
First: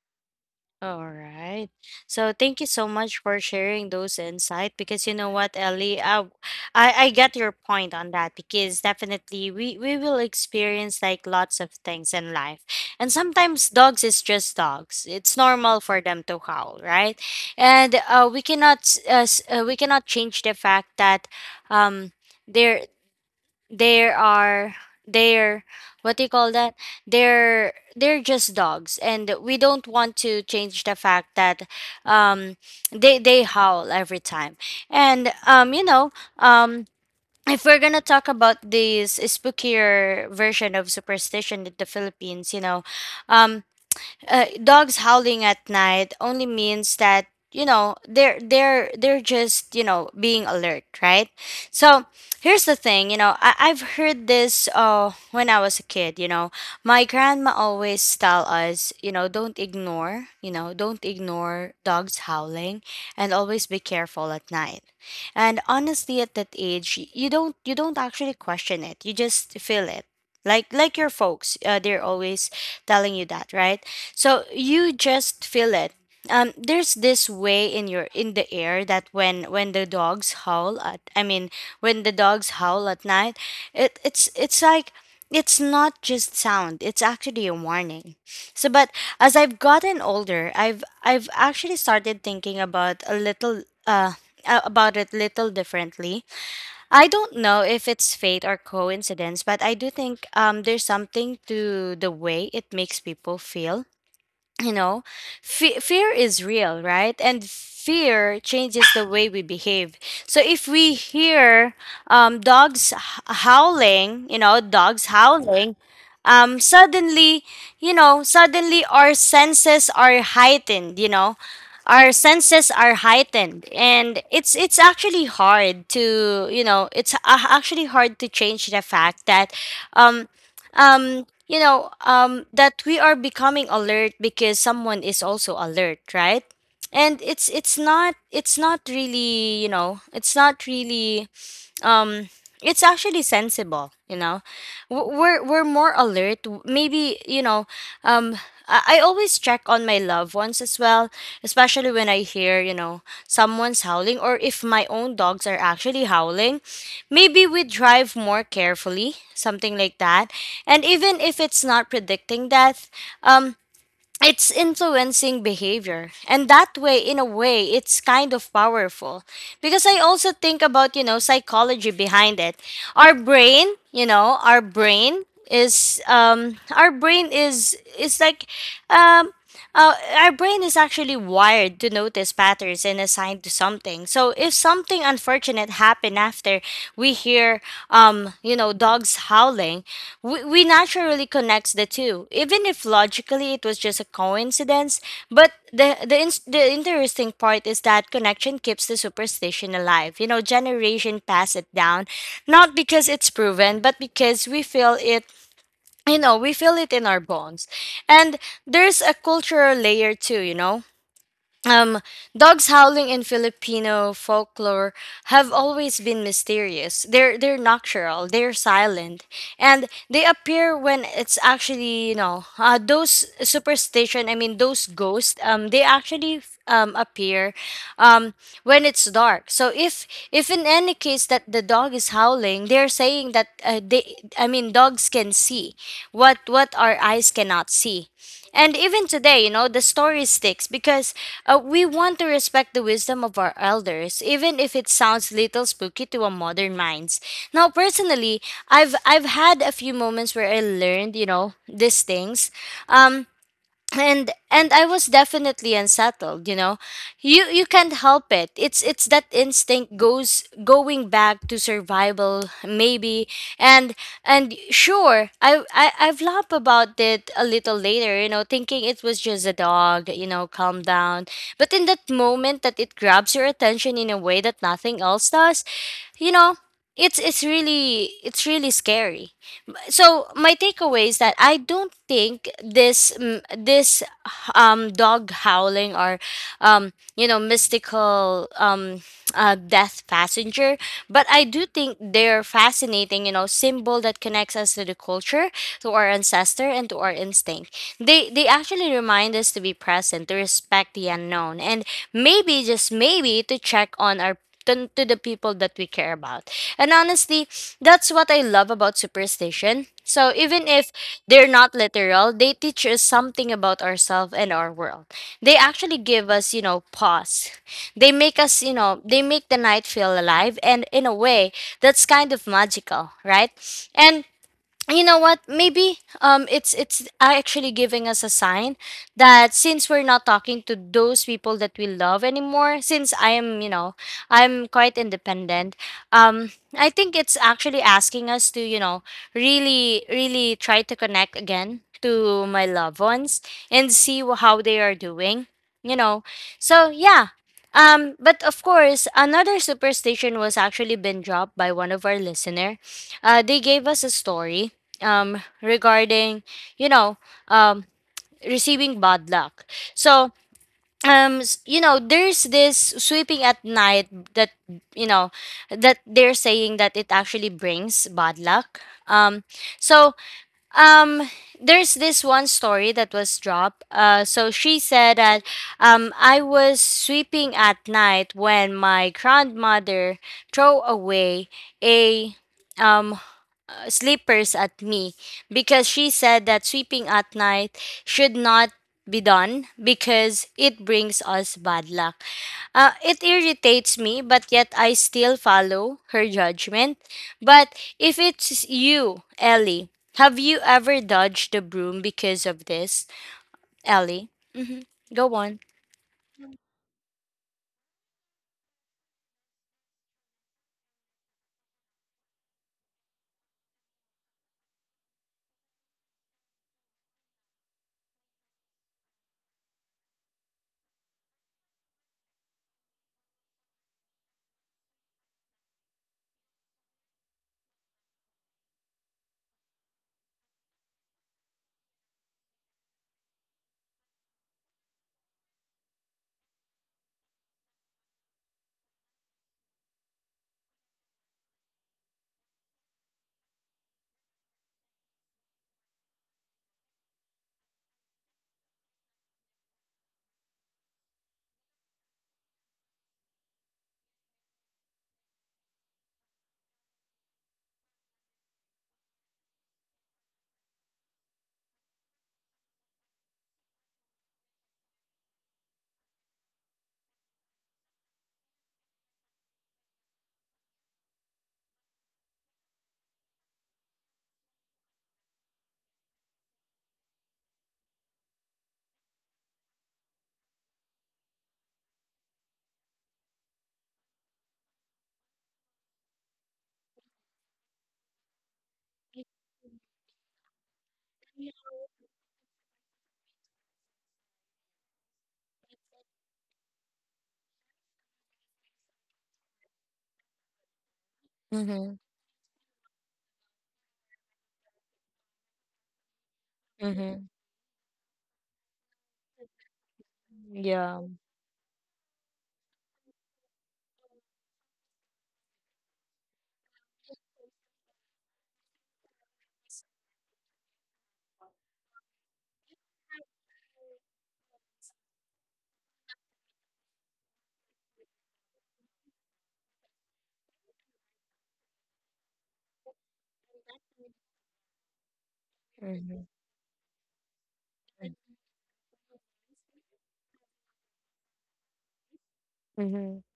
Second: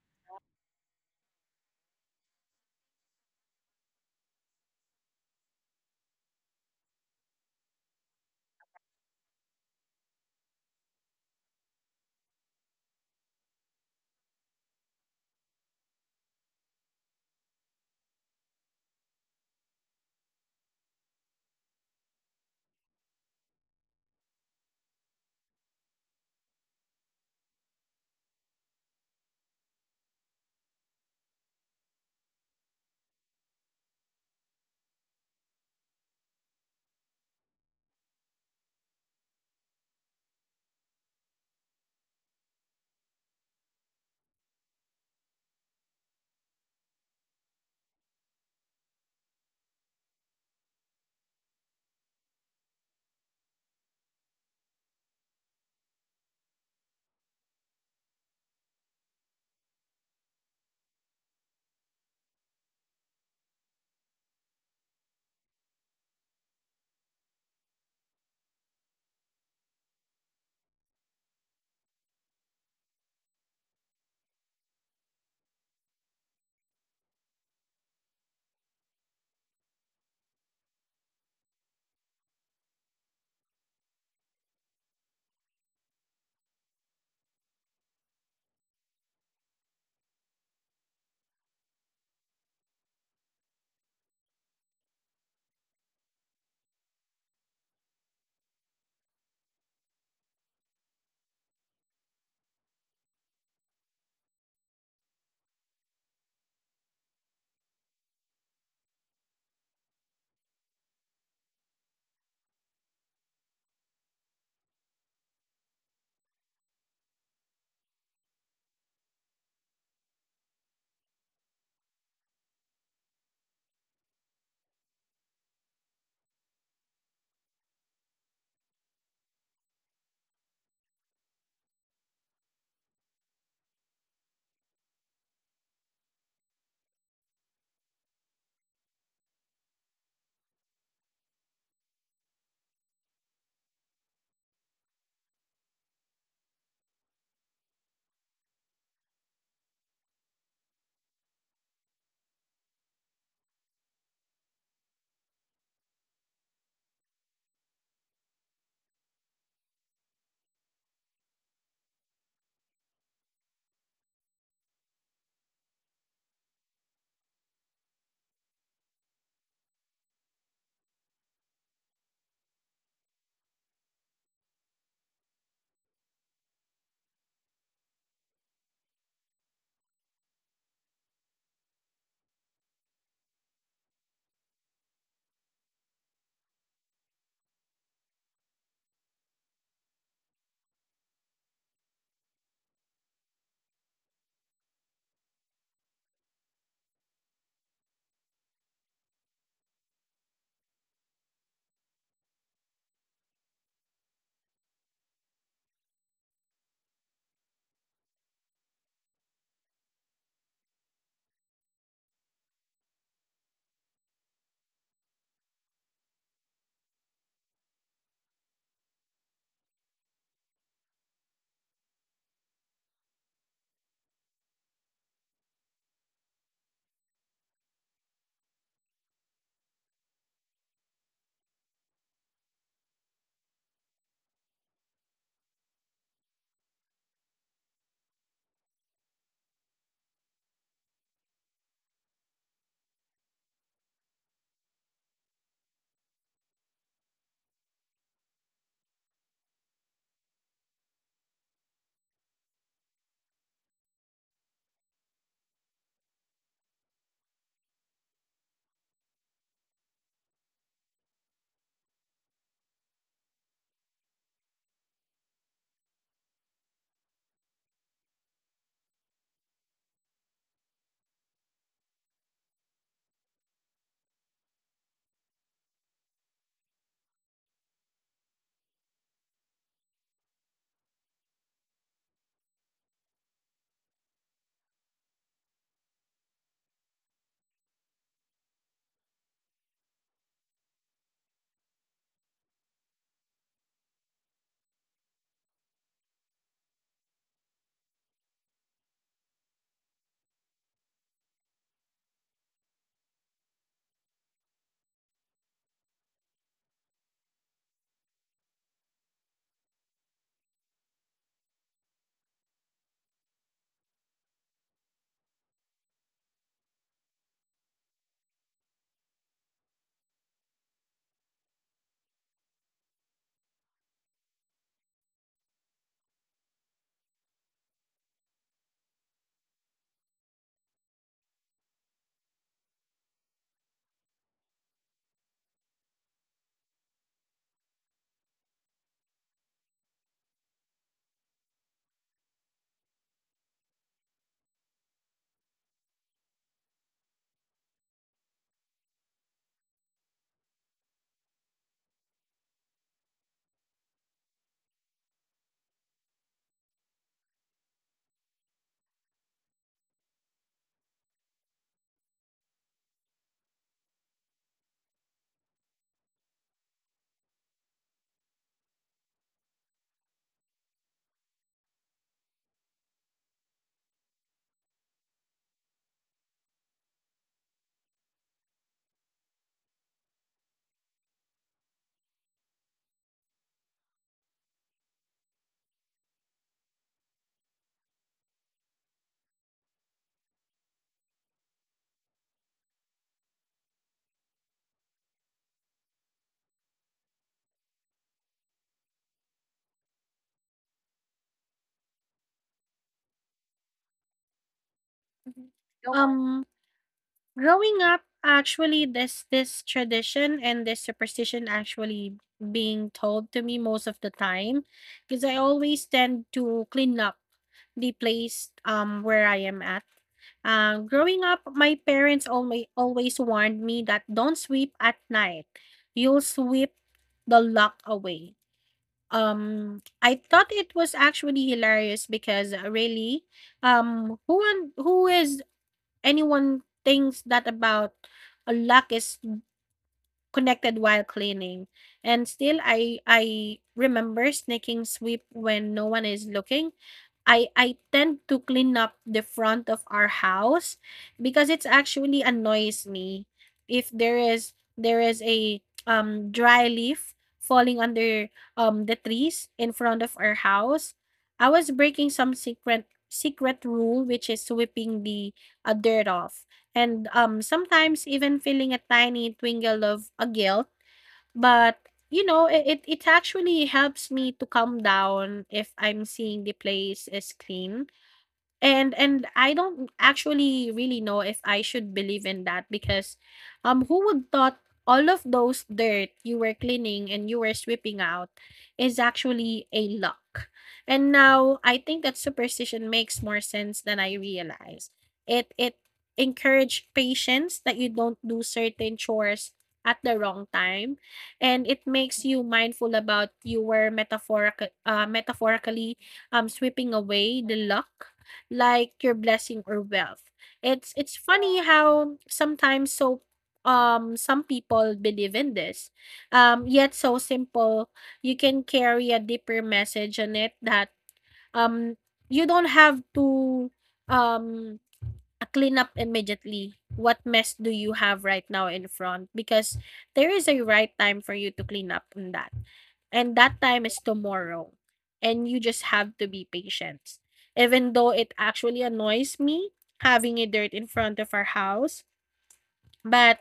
S1: All right. So thank you so much for sharing those insight, because you know what, Ellie, uh, I I get your point on that, because definitely we we will experience like lots of things in life. And sometimes dogs is just dogs. It's normal for them to howl, right? And uh, we cannot s- uh, s- uh, we cannot change the fact that, um they're there are they're what do you call that, they're they're just dogs. And we don't want to change the fact that, um they they howl every time. And um you know, um if we're gonna talk about this spookier version of superstition in the Philippines, you know, um uh, dogs howling at night only means that, you know, they're they're they're just, you know, being alert, right? So here's the thing. You know, I, i've heard this, uh, when I was a kid, you know, my grandma always tell us, you know, don't ignore, you know, don't ignore dogs howling, and always be careful at night. And honestly, at that age, y- you don't, you don't actually question it. You just feel it. Like like your folks, uh, they're always telling you that, right? So you just feel it. Um, there's this way in your in the air that when when the dogs howl at, I mean when the dogs howl at night, it it's it's like, it's not just sound. It's actually a warning. So, but as I've gotten older, I've I've actually started thinking about a little uh a- about it little differently. I don't know if it's fate or coincidence, but I do think um there's something to the way it makes people feel. You know, fe- fear is real, right? And fear changes the way we behave. So if we hear, um, dogs h- howling, you know, dogs howling, um, suddenly, you know, suddenly our senses are heightened, you know. Our senses are heightened, and it's it's actually hard to, you know, it's a- actually hard to change the fact that, um um you know, um that we are becoming alert because someone is also alert, right? And it's it's not, it's not really, you know, it's not really, um it's actually sensible, you know. W- we're we're more alert. W- maybe, you know, um I I always check on my loved ones as well, especially when I hear, you know, someone's howling or if my own dogs are actually howling. Maybe we drive more carefully, something like that. And even if it's not predicting death, um, it's influencing behavior, and that way, in a way, it's kind of powerful. Because I also think about, you know, psychology behind it. Our brain, you know, our brain is um our brain is is like um uh, our brain is actually wired to notice patterns and assign to something. So if something unfortunate happened after we hear, um, you know, dogs howling, we, we naturally connects the two, even if logically it was just a coincidence. But the the ins- the interesting part is that connection keeps the superstition alive. You know, generation pass it down, not because it's proven, but because we feel it. You know, we feel it in our bones. And there's a cultural layer too. You know, um, dogs howling in Filipino folklore have always been mysterious. They're they're nocturnal, they're silent, and they appear when it's actually, you know, uh, those superstition. I mean, those ghosts. Um, they actually um appear um when it's dark. So if if in any case that the dog is howling, they're saying that, uh, they I mean, dogs can see what what our eyes cannot see. And even today, you know, the story sticks because, uh, we want to respect the wisdom of our elders, even if it sounds little spooky to our modern minds. Now, personally, I've I've had a few moments where I learned, you know, these things. Um, and and I was definitely unsettled. You know you you can't help it, it's it's that instinct goes going back to survival maybe. And and sure i, I i've laughed about it a little later, you know, thinking it was just a dog. You know, calm down. But in that moment, that it grabs your attention in a way that nothing else does, you know. It's it's really it's really scary. So my takeaway is that I don't think this mm, this um dog howling or um you know mystical, um uh, death passenger, but I do think they're fascinating. You know, symbol that connects us to the culture, to our ancestor, and to our instinct. They they actually remind us to be present, to respect the unknown, and maybe, just maybe, to check on our to, to the people that we care about. And honestly, that's what I love about superstition. So even if they're not literal, they teach us something about ourselves and our world. They actually give us, you know, pause. They make us, you know, they make the night feel alive, and in a way that's kind of magical, right? And you know what, maybe um it's it's actually giving us a sign that since we're not talking to those people that we love anymore, since I am, you know, I'm quite independent. um I think it's actually asking us to, you know, really really try to connect again to my loved ones and see wh- how they are doing, you know. So yeah, um but of course another superstition was actually been dropped by one of our listener. Uh, they gave us a story um, regarding, you know, um, receiving bad luck. So, um, s- you know, there's this sweeping at night that, you know, that they're saying that it actually brings bad luck. Um, so Um, there's this one story that was dropped. Uh, so she said that um, I was sweeping at night when my grandmother threw away a um uh, slippers at me because she said that sweeping at night should not be done because it brings us bad luck. Uh, it irritates me, but yet I still follow her judgment. But if it's you, Ellie, have you ever dodged the broom because of this, Ellie? Hmm. Go on.
S2: Oh. Um Growing up, actually, this this tradition and this superstition actually being told to me most of the time, because I always tend to clean up the place um where I am at. Um, growing up, my parents always always warned me that don't sweep at night. You'll sweep the luck away. Um, I thought it was actually hilarious because uh, really, um, who and who is anyone thinks that about a lock is connected while cleaning. And still I I remember sneaking sweep when no one is looking. I I tend to clean up the front of our house because it's actually annoys me if there is there is a um dry leaf falling under um the trees in front of our house. I was breaking some secret secret rule, which is sweeping the uh, dirt off, and um sometimes even feeling a tiny twinkle of a guilt. But, you know, I it it actually helps me to calm down if I'm seeing the place is clean. And and I don't actually really know if I should believe in that, because um who would thought all of those dirt you were cleaning and you were sweeping out is actually a luck. And now I think that superstition makes more sense than I realized. It it encourage patience that you don't do certain chores at the wrong time, and it makes you mindful about you were metaphorical uh, metaphorically um sweeping away the luck, like your blessing or wealth. It's it's funny how sometimes so um some people believe in this. Um yet so simple, you can carry a deeper message on it, that um you don't have to um clean up immediately what mess do you have right now in front, because there is a right time for you to clean up on that, and that time is tomorrow, and you just have to be patient, even though it actually annoys me having a dirt in front of our house.
S1: Mm-hmm.
S2: But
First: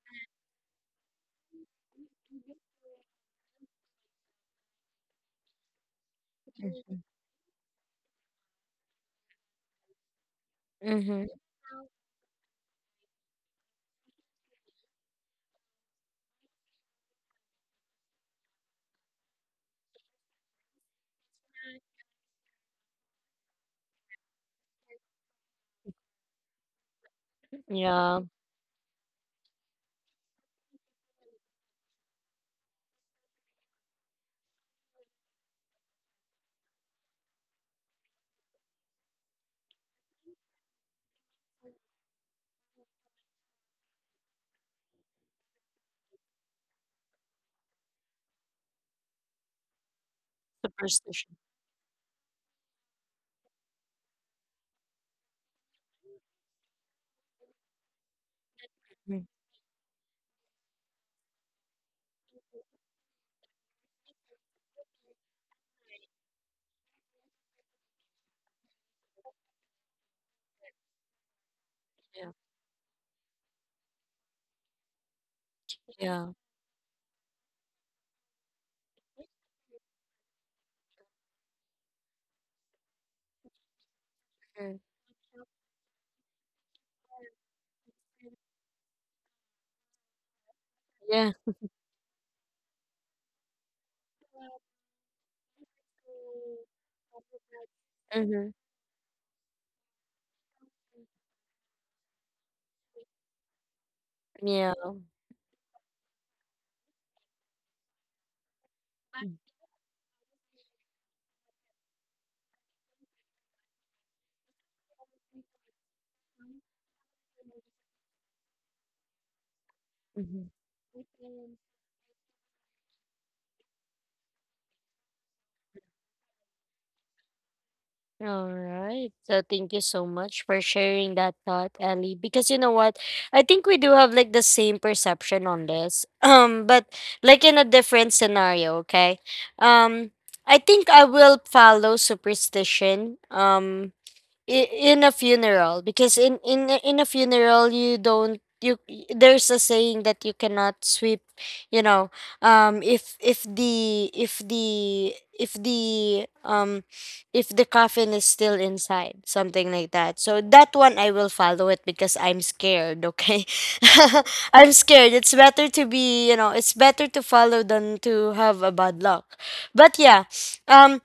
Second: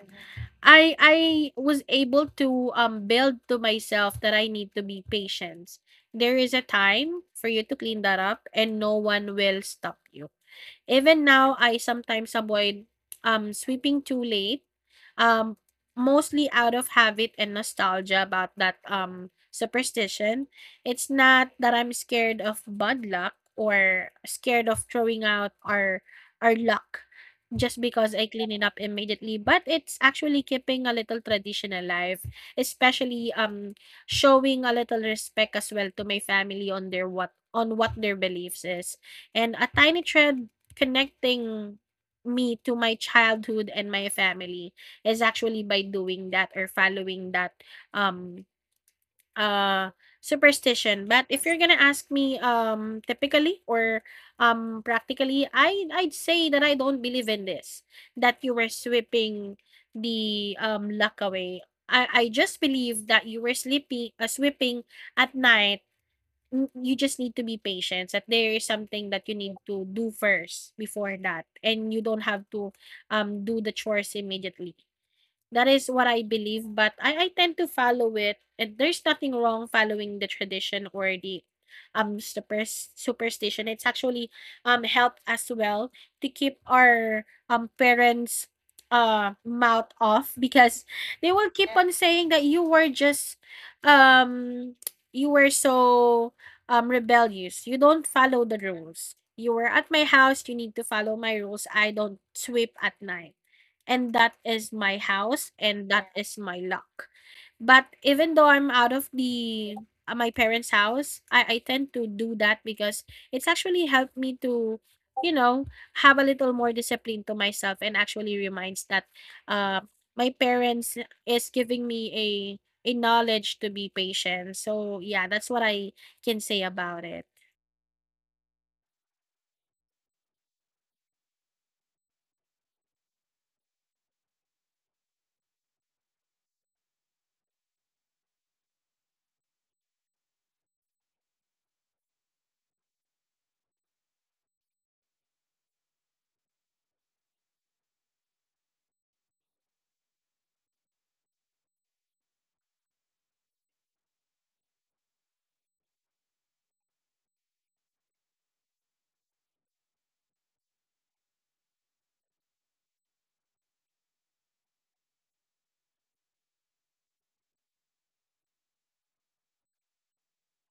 S2: i i was able to um build to myself that I need to be patient. There is a time for you to clean that up and no one will stop you. Even now, I sometimes avoid um sweeping too late, um, mostly out of habit and nostalgia about that um superstition. It's not that I'm scared of bad luck or scared of throwing out our our luck just because I clean it up immediately, but it's actually keeping a little tradition alive, especially um showing a little respect as well to my family on their what on what their beliefs is. And a tiny thread connecting me to my childhood and my family is actually by doing that, or following that um uh superstition. But if you're gonna ask me um typically or um practically, i i'd say that I don't believe in this, that you were sweeping the um luck away. I i just believe that you were sleeping uh, sweeping at night. Mm, you just need to be patient that there is something that you need to do first before that, and you don't have to um do the chores immediately. That is what I believe, but I I tend to follow it, and there's nothing wrong following the tradition or the um super superstition. It's actually um helped as well to keep our um parents uh mouth off, because they will keep on saying that you were just um you were so um rebellious. You don't follow the rules. You were at my house, you need to follow my rules. I don't sweep at night, and that is my house and that is my luck. But even though I'm out of the uh, my parents' house, I I tend to do that because it's actually helped me to, you know, have a little more discipline to myself, and actually reminds that uh, my parents is giving me a a knowledge to be patient. So yeah, that's what I can say about it.
S1: All right. So thank you so much for sharing that thought, Ellie. Because you know what? I think we do have like the same perception on this. *clears throat* Um, but like in a different scenario, okay? Um, I think I will follow superstition. Um, i- in a funeral, because in in a- in a funeral you don't you y- there's a saying that you cannot sweep, you know. Um if if the if the if the um if the coffin is still inside, something like that. So that one I will follow, it because I'm scared, okay. *laughs* I'm scared. It's better to be, you know, it's better to follow than to have a bad luck. But yeah, um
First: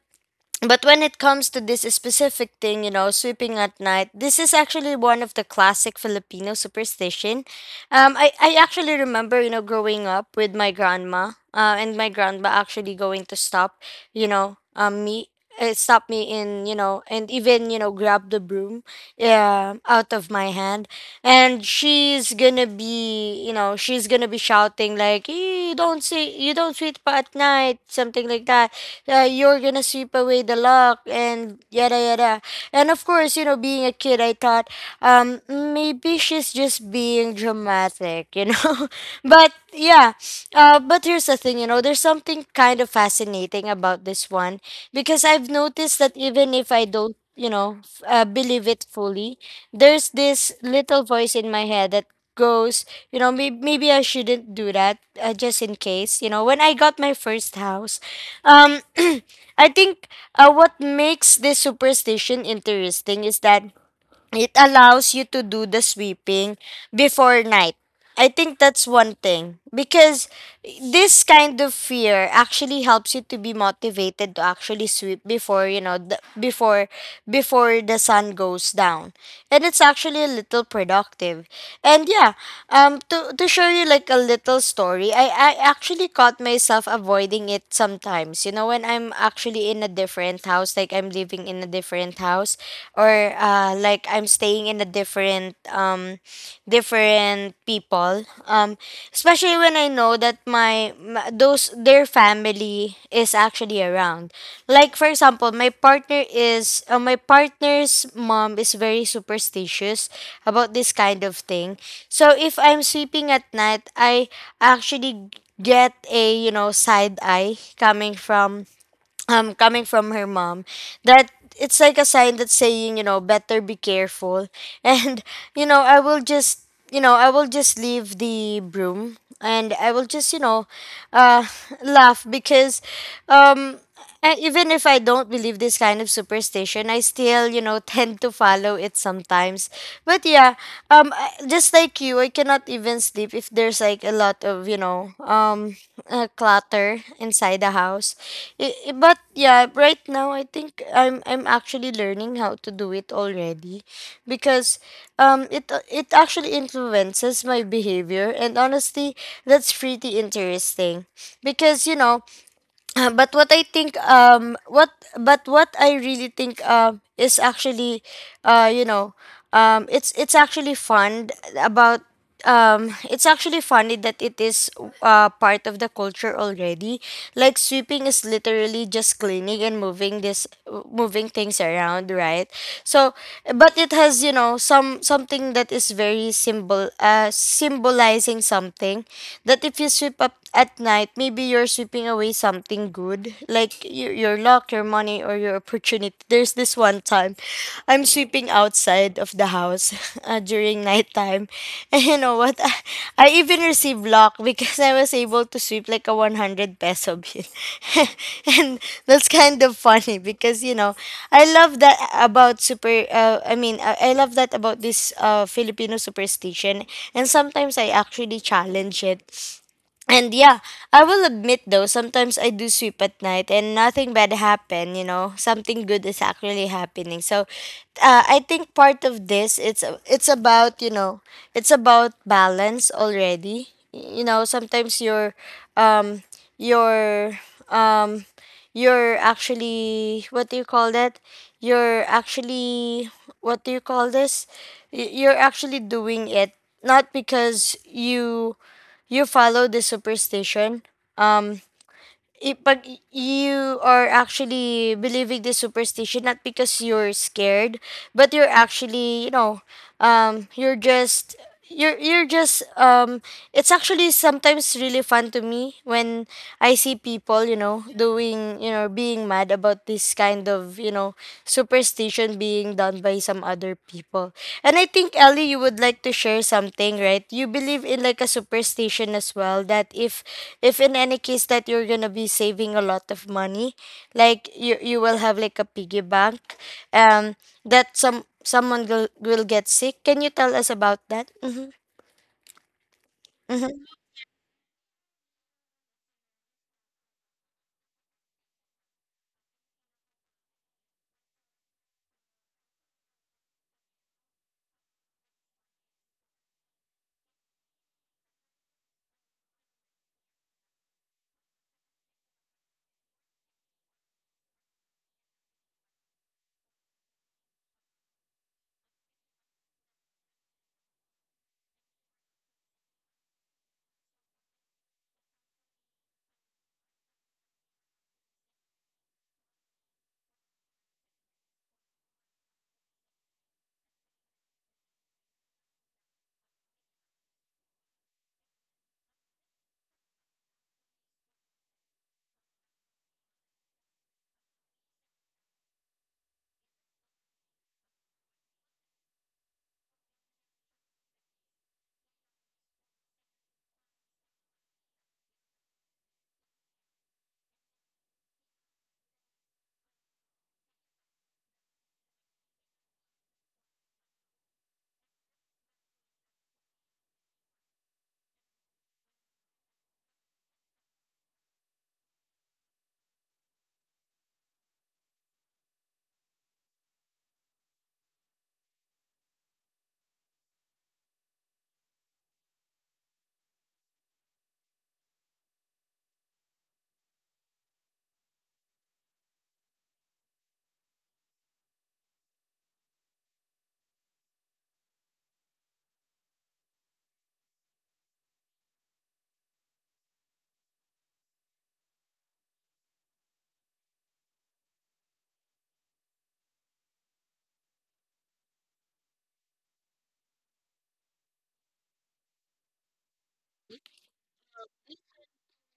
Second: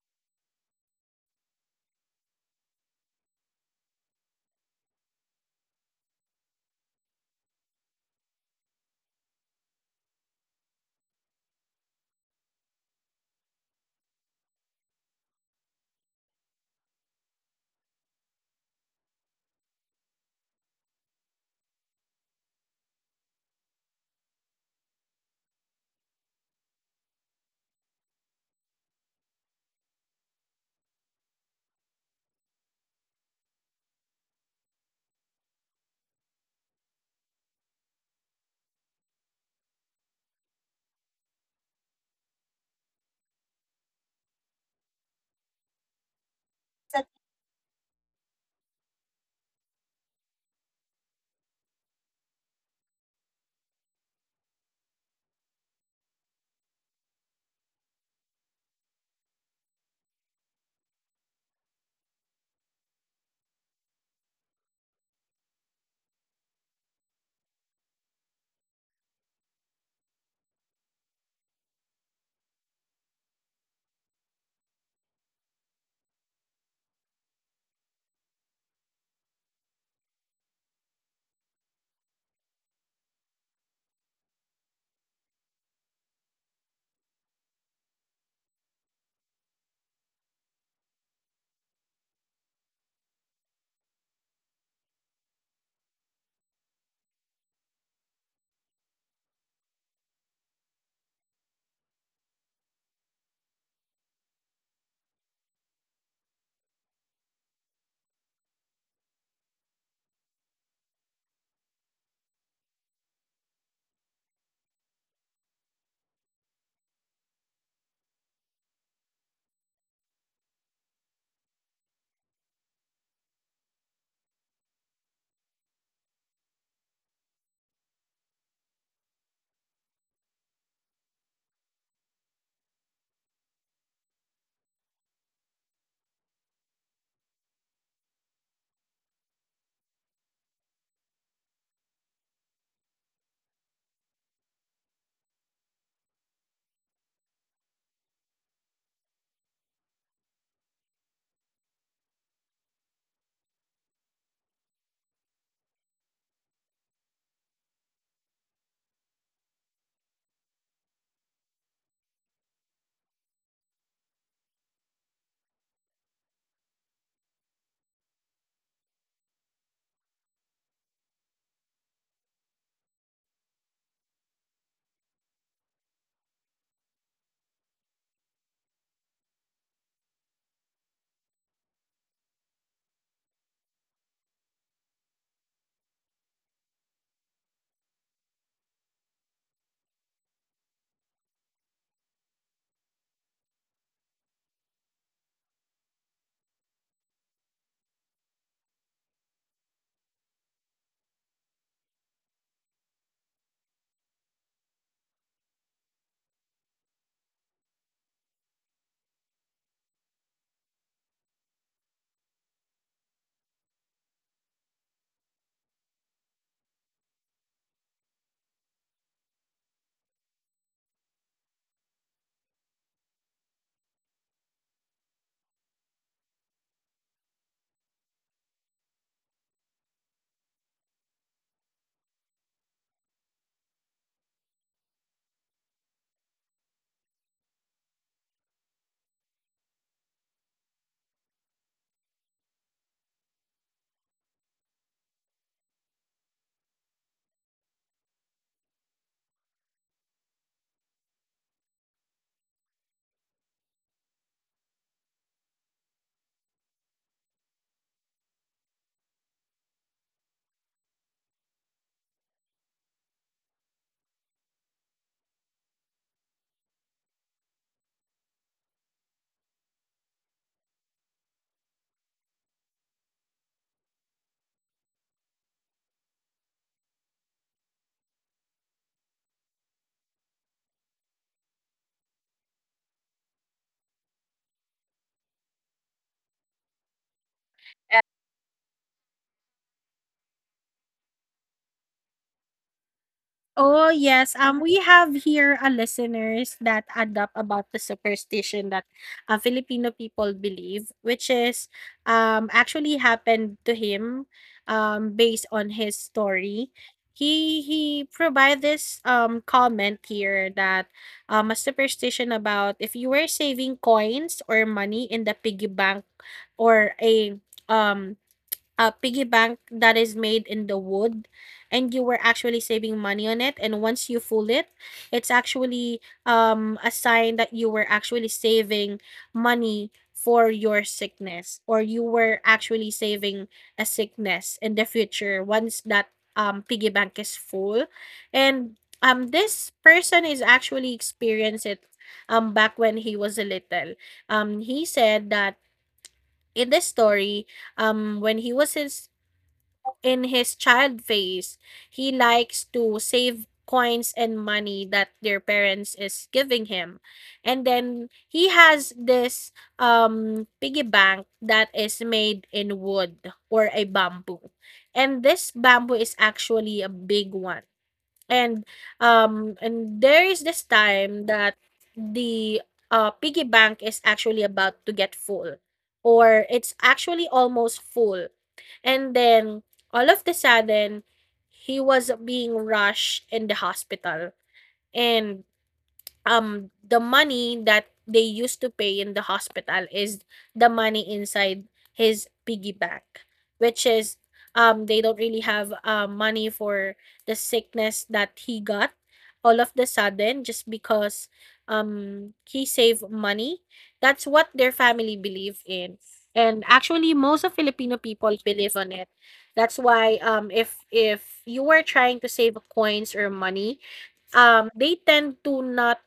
S1: but when it comes to this specific thing, you know, sweeping at night, this is actually one of the classic Filipino superstition. Um, I, I actually remember, you know, growing up with my grandma, uh, and my grandma actually going to stop, you know, um, me, uh, stop me in, you know, and even, you know, grab the broom, yeah, out of my hand, and she's gonna be, you know, she's gonna be shouting like, "Eh, you don't see, you don't sweep at night," something like that. Uh, you're gonna sweep away the luck and yada yada. And of course, you know, being a kid, I thought, um, maybe she's just being dramatic, you know. *laughs* But yeah, uh, but here's the thing, you know, there's something kind of fascinating about this one, because I've noticed that even if I don't, you know, f- uh, believe it fully, there's this little voice in my head that goes, you know, maybe, maybe I shouldn't do that, uh, just in case. You know, when I got my first house, um, *clears throat* I think uh, what makes this superstition interesting is that it allows you to do the sweeping before night. I think that's one thing, because this kind of fear actually helps you to be motivated to actually sweep before, you know, the, before before the sun goes down. And it's actually a little productive. And yeah, um to to show you like a little story, I I actually caught myself avoiding it sometimes. You know, when I'm actually in a different house, like I'm living in a different house, or uh, like I'm staying in a different um different people, um especially when I know that my, my those their family is actually around. Like for example my partner is uh, my partner's mom is very superstitious about this kind of thing. So if I'm sleeping at night, I actually get a, you know, side eye coming from um coming from her mom, that it's like a sign that's saying, you know, better be careful. *laughs* And you know, I will just, you know, I will just leave the broom and I will just, you know, uh *laughs* laugh, because um I- even if I don't believe this kind of superstition, I still, you know, *laughs* tend to follow it sometimes. But yeah, um I- just like you, I cannot even sleep if there's like a lot of, you know, um uh, clutter inside the house. I- i- but yeah, right now I think I'm I'm actually learning how to do it already, because um it it actually influences my behavior, and honestly that's pretty interesting. Because you know, uh, but what I think, um what but what I really think um is actually, uh you know, um it's it's actually fun about, um it's actually funny that it is, uh part of the culture already. Like sweeping is literally just cleaning and moving this moving things around, right? So but it has, you know, some something that is very symbol uh symbolizing something, that if you sweep up at night maybe you're sweeping away something good, like your, your luck, your money, or your opportunity. There's this one time I'm sweeping outside of the house *laughs* uh, during nighttime. *laughs* And you know what? *laughs* I, I even received luck because I was able to sweep like a one hundred peso bill. *laughs* And that's kind of funny because, you know, I love that about super, uh, I mean, I, I love that about this uh, Filipino superstition. And sometimes I actually challenge it. And yeah, I will admit though, sometimes I do sweep at night and nothing bad happen, you know. Something good is actually happening. So uh, I think part of this it's it's about, you know, it's about balance already. You know, sometimes you're um you're um you're actually, what do you call that? You're actually, what do you call this? Y- You're actually doing it not because you you follow the superstition, um, ipag, you are actually believing the superstition not because you're scared, but you're actually, you know, um you're just you're you're just um, it's actually sometimes really fun to me when I see people, you know, doing, you know, being mad about this kind of, you know, superstition being done by some other people. And I think, Ellie, you would like to share something, right? You believe in like a superstition as well that if if in any case that you're going to be saving a lot of money, like you you will have like a piggy bank. Um, that some someone will will get sick. Can you tell us about that? Mm-hmm.
S2: Oh,
S1: Mm-hmm.
S2: yes. Um, we have here a listeners that adopt about the superstition that uh, Filipino people believe, which is um actually happened to him um based on his story. He he provide this um comment here that um a superstition about if you were saving coins or money in the piggy bank, or a um a piggy bank that is made in the wood, and you were actually saving money on it, and once you full it, it's actually um a sign that you were actually saving money for your sickness, or you were actually saving a sickness in the future once that um piggy bank is full. And um this person is actually experienced it um back when he was a little. Um he said that in the story, um when he was in in his child phase, he likes to save coins and money that their parents is giving him. And then he has this um piggy bank that is made in wood or a bamboo. And this bamboo is actually a big one. And um and there is this time that the uh piggy bank is actually about to get full, or it's actually almost full. And then all of the sudden he was being rushed in the hospital, and um the money that they used to pay in the hospital is the money inside his piggy bank, which is um they don't really have uh, money for the sickness that he got all of the sudden, just because um he saved money. That's what their family believe in, and actually most of Filipino people believe on it. That's why um if if you were trying to save coins or money, um they tend to not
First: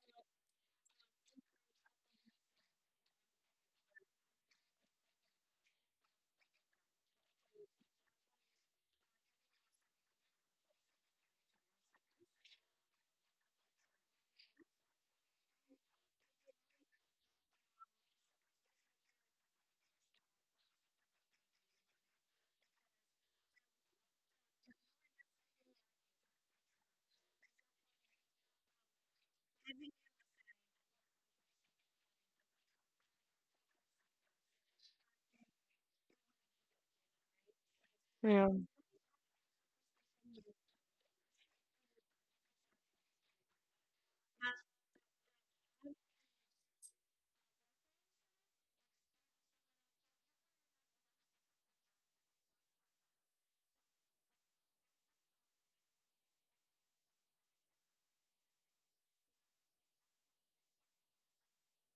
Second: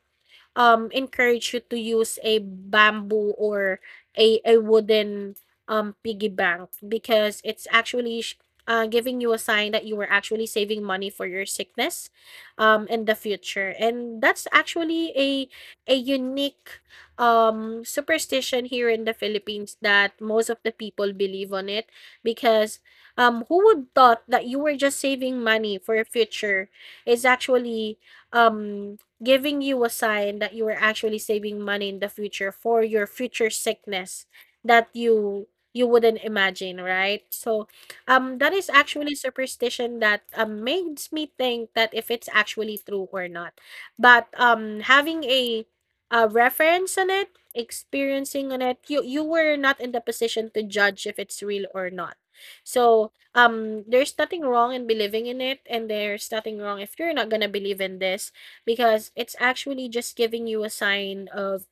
S2: um, encourage you to use a bamboo or a, a wooden um, piggy bank, because it's actually sh- uh, giving you a sign that you were actually saving money for your sickness um, in the future. And that's actually a, a unique um, superstition here in the Philippines that most of the people believe on it because um, who would thought that you were just saving money for your future is actually um giving you a sign that you are actually saving money in the future for your future sickness that you you wouldn't imagine, right? So um that is actually superstition that um, makes me think that if it's actually true or not. But um having a a reference on it, experiencing on it, you you were not in the position to judge if it's real or not. So um there's nothing wrong in believing in it, and there's nothing wrong if you're not gonna believe in this because it's actually just giving you a sign of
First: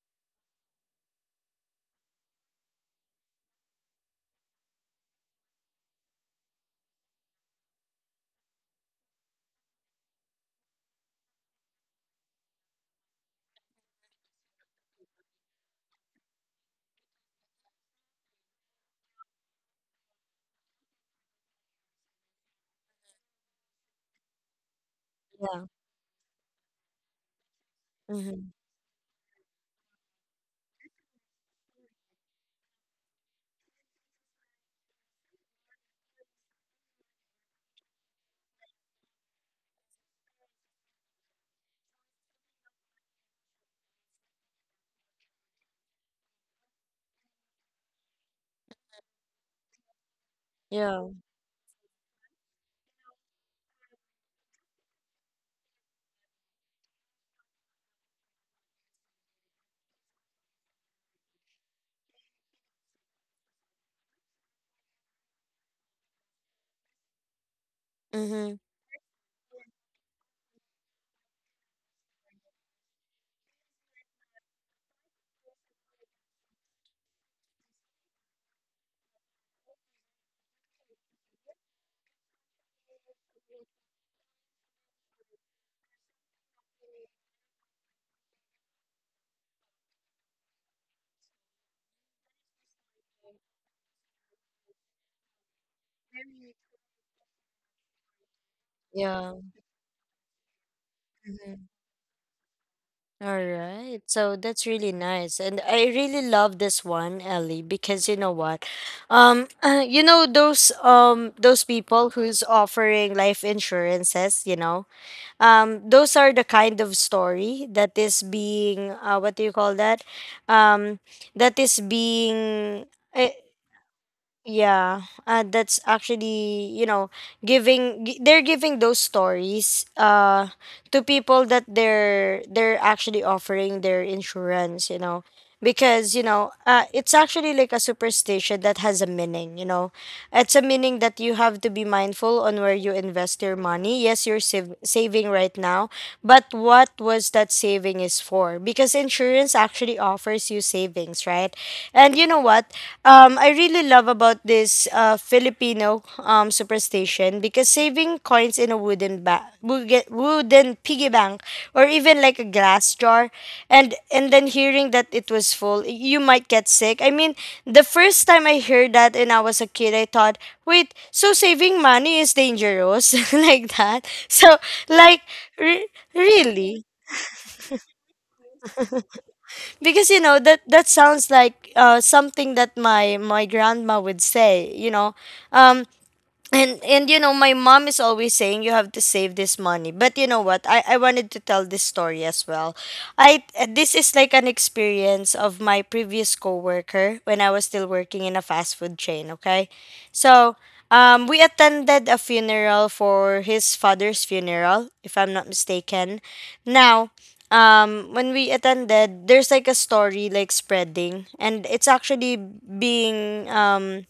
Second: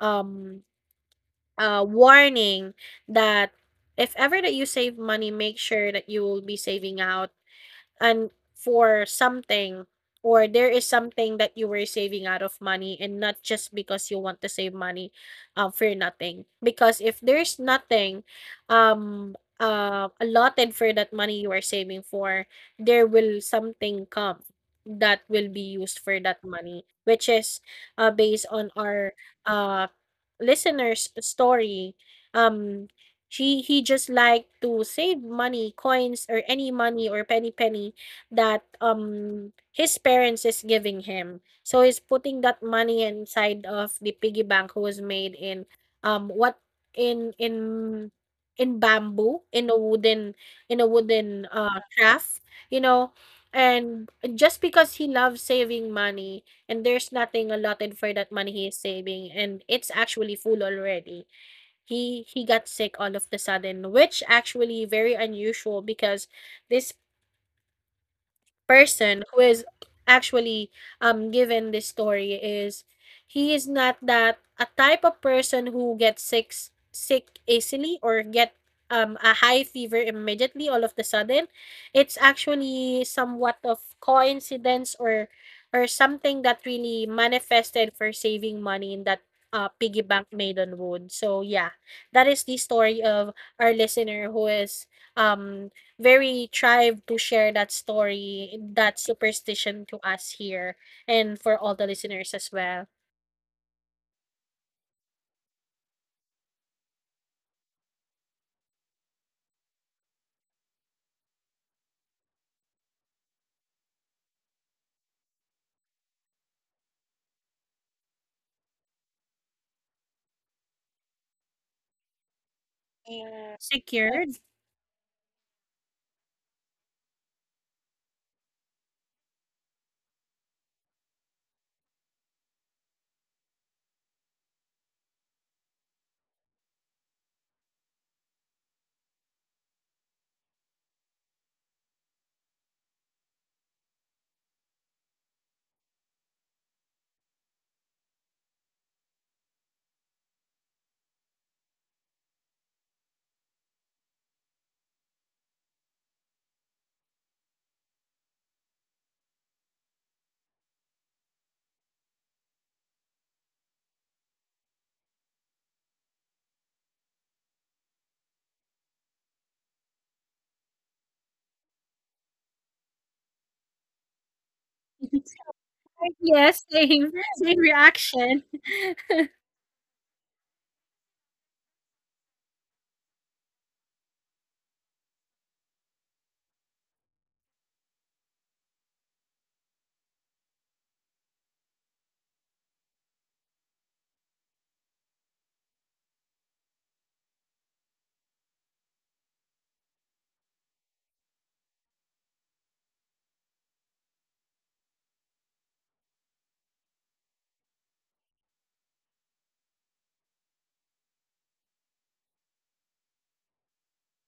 S2: um uh warning that if ever that you save money, make sure that you will be saving out and for something, or there is something that you were saving out of money and not just because you want to save money, um, for nothing. Because if there's nothing um uh allotted for that money you are saving for, there will something come that will be used for that money, which is uh based on our uh listeners story. um she, he just liked to save money, coins or any money or penny penny that um his parents is giving him. So he's putting that money inside of the piggy bank who was made in um what in in in bamboo, in a wooden, in a wooden uh craft, you know. And just because he loves saving money and there's nothing allotted for that money he is saving and it's actually full already, he he got sick all of the sudden, which actually very unusual because this
S1: Mm-hmm.
S2: person who is actually um given this story is he is not that a type of person who gets sick sick easily or get um a high fever immediately all of the sudden. It's actually somewhat of coincidence, or or something that really manifested for saving money in that uh, piggy bank made on wood. So yeah, that is the story of our listener who is um very thrived to share that story, that
S1: Yeah.
S2: superstition to us here and for all the
S1: Mhm.
S2: listeners as well.
S1: All right. So that's really nice. And I really love this one, Ellie, because you know what? Um, *clears throat* you know those um those people who's offering life insurances, you know? Um, those are the kind of story that is being uh, what do you call that? Um, that is being
S2: Yeah.
S1: eh,
S2: Secured?
S1: yeah, uh, that's actually, you know, giving gi- they're giving those stories uh to people that they're they're actually offering their insurance, you know, because you know uh, it's actually like a superstition that has a meaning, you know, it's a meaning that you have to be mindful on where you invest your money. Yes, you're sav- saving right now, but what was that saving is for? Because insurance actually offers you savings, right? And you know what? Um, I really love about this uh, Filipino um, superstition because saving coins in a wooden ba- wooden wooden piggy bank, or even like a glass jar, and and then hearing that it was full, you might get sick. I mean, the first time I heard that when I was a kid, I thought, wait, so saving money is dangerous *laughs* like that. So
S2: That's
S1: like, re-
S2: *laughs* Yes,
S1: really,
S2: same, same reaction. *laughs*
S1: because you know that that sounds like uh, something that my my grandma would say, you know um, and and you know, my mom is always saying you have to save this money. But you know what, i i wanted to tell this story as well. I This is like an experience of my previous coworker when I was still working in a fast food chain, okay. So um we attended a funeral, for his father's funeral, if I'm not mistaken. Now um When we attended, there's like a story like spreading, and it's actually being um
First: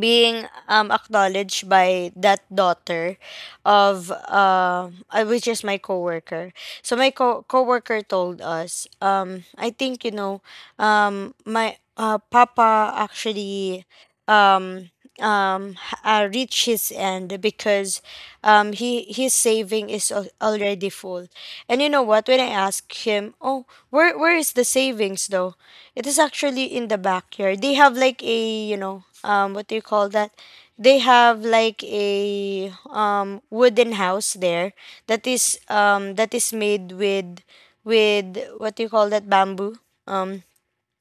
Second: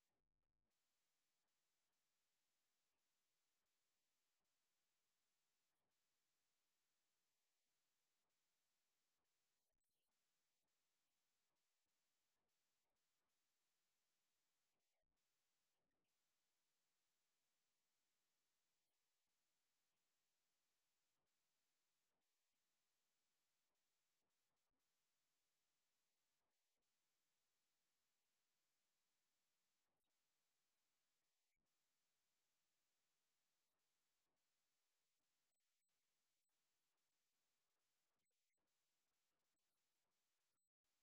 S1: being um acknowledged by that daughter, of uh, uh, which is my coworker. So my co- coworker told us, um I think, you know, um my uh, papa actually um um h- uh, reach his end because um he, his saving is al- already full. And you know what, when I asked him, oh, where where is the savings though? It is actually in the backyard. They have like a, you know, um, what do you call that? They have like a um wooden house there, that is um that is made with with what do you call that, bamboo? Um,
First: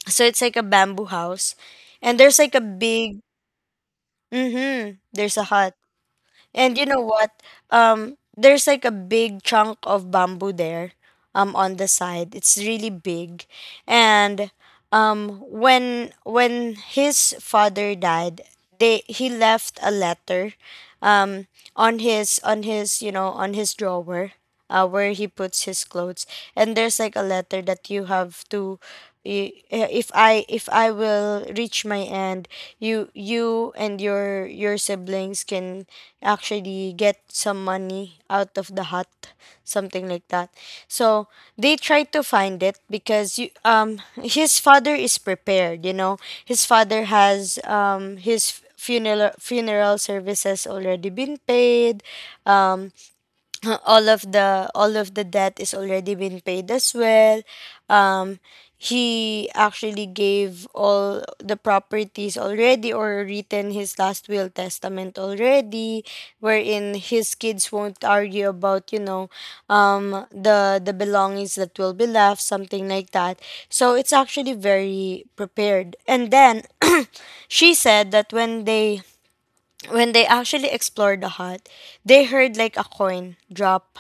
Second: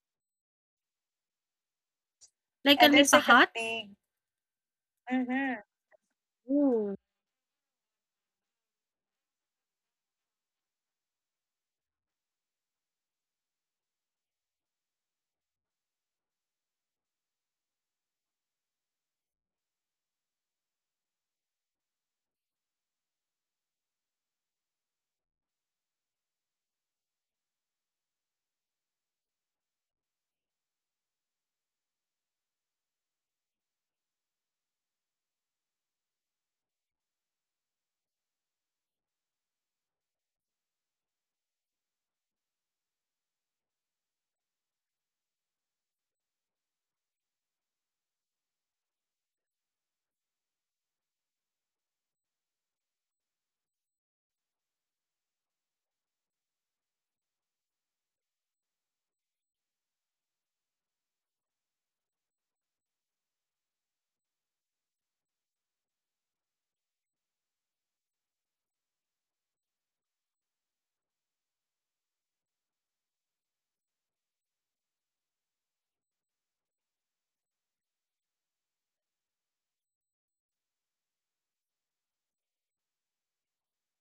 S1: so it's like a bamboo house, and there's like a
S2: Like a And there's
S1: big.
S2: like a hut? Thing.
S1: Mm-hmm. There's a
S2: Mhm.
S1: hut. And you
S2: Ooh.
S1: know what? Um, there's like a big chunk of bamboo there, um, on the side. It's really big. And um, when when his father died, they, he left a letter, um, on his, on his you know on his drawer, uh, where he puts his clothes. And there's like a letter that you have to. i- If I, if I will reach my end, you you and your your siblings can actually get some money out of the hut, something like that. So they tried to find it, because you, um, his father is prepared, you know. His father has, um, his funeral funeral services already been paid. Um, *laughs* all of the all of the debt is already been paid as well. um he actually gave all the properties already, or written his last will testament already, wherein his kids won't argue about, you know, um the the belongings that will be left, something like that. So it's actually very prepared. And then *clears throat* she said that when they, when they actually explored the hut, they heard like a coin drop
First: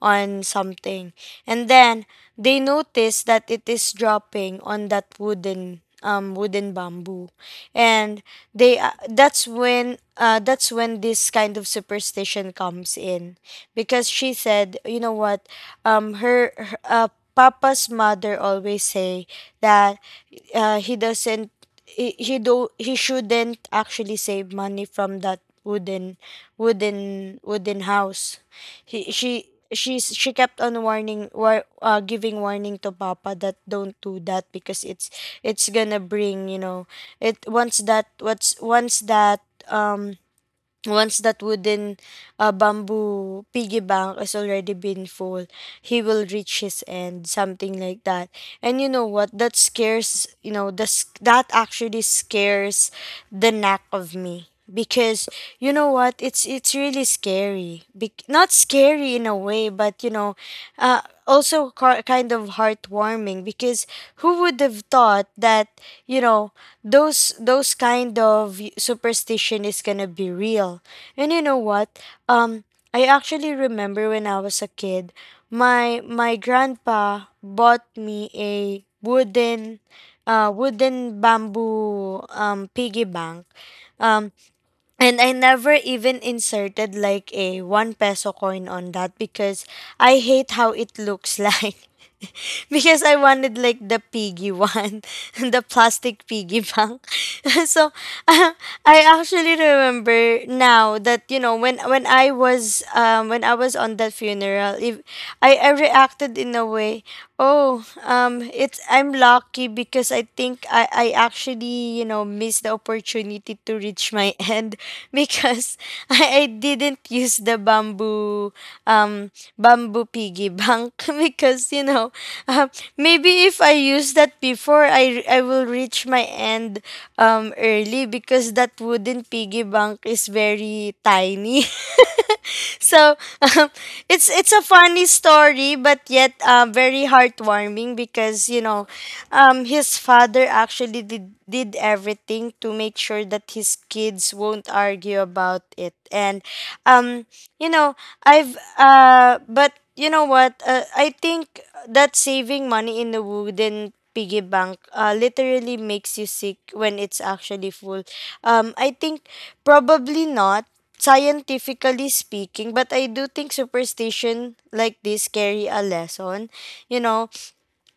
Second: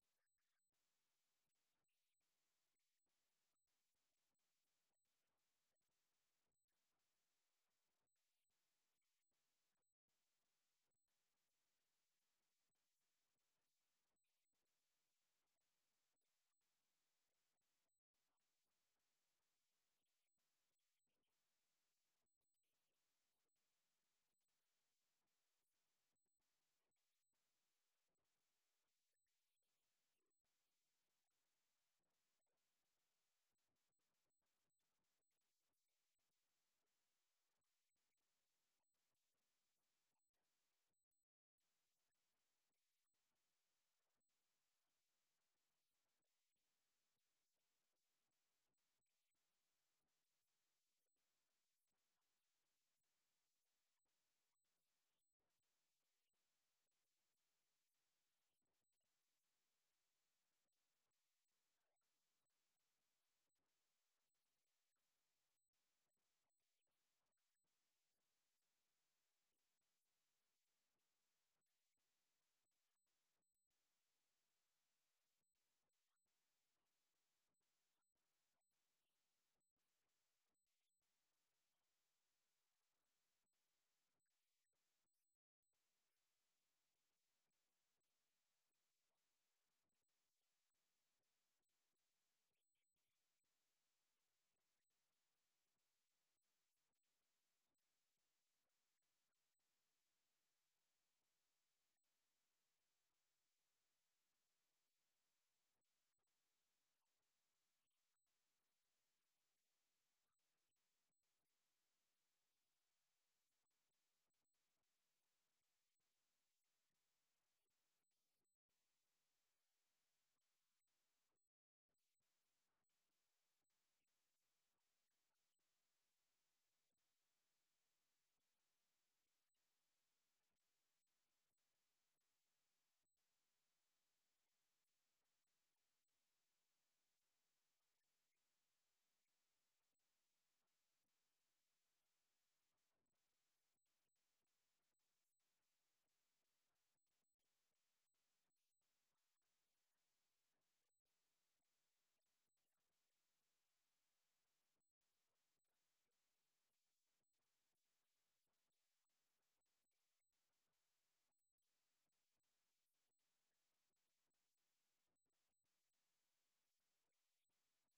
S1: on something. And then they notice that it is dropping on that wooden, um wooden bamboo. And they, uh, that's when uh, that's when this kind of superstition comes in, because she said, you know what, um her, her uh, Papa's mother always say that, uh, he doesn't, he, he do he shouldn't actually save money from that wooden, wooden wooden house. He she she's She kept on warning, war, uh, giving warning to Papa, that don't do that because it's it's gonna bring, you know, it once that what's once that um once that wooden, uh, bamboo piggy bank has already been full, he will reach his end, something like that. And you know what? That scares, you know, the, s- that actually scares the knack of me, because you know what, it's it's really scary. Be- not scary in a way, but you know, uh, also car- kind of heartwarming, because who would have thought that, you know, those those kind of superstition is gonna be real. And you know what, um I actually remember when I was a kid, my my grandpa bought me a wooden, uh wooden bamboo, um piggy bank. um and I never even inserted like a one peso coin on that, because I hate how it looks, *laughs* like *laughs* because I wanted like the piggy one, *laughs* the plastic piggy bank. *laughs* So uh, I actually remember now that, you know, when, when I was um when I was on that funeral, if I, I reacted in a way. Oh, um, it's, I'm lucky, because I think I I actually, you know know, missed the opportunity to reach my end, *laughs* because I, I didn't use the bamboo, um bamboo piggy bank, *laughs* because you know, um, maybe if I use that before, I I will reach my end, um early, because that wooden piggy bank is very tiny. *laughs* So *laughs* um, it's it's a funny story, but yet, uh, very heartwarming, because you know, um, his father actually did did everything to make sure that his kids won't argue about it. And um, you know, I've uh but you know what? Uh, I think that saving money in the wooden piggy bank uh literally makes you sick when it's actually full. Um, I think probably not scientifically speaking, but I do think superstition like this carry a lesson. You know,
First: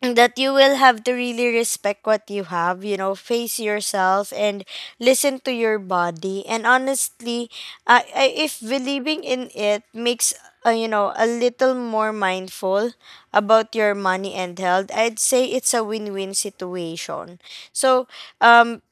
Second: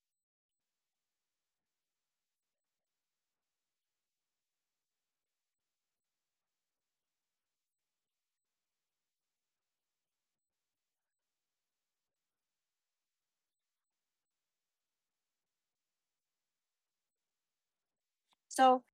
S1: that you will have to really respect what you have, you know, face yourself and listen to your body. And honestly, I, I if believing in it makes, uh, you know, a little more mindful about your money and health, I'd say it's a win-win situation. So, um,
S2: So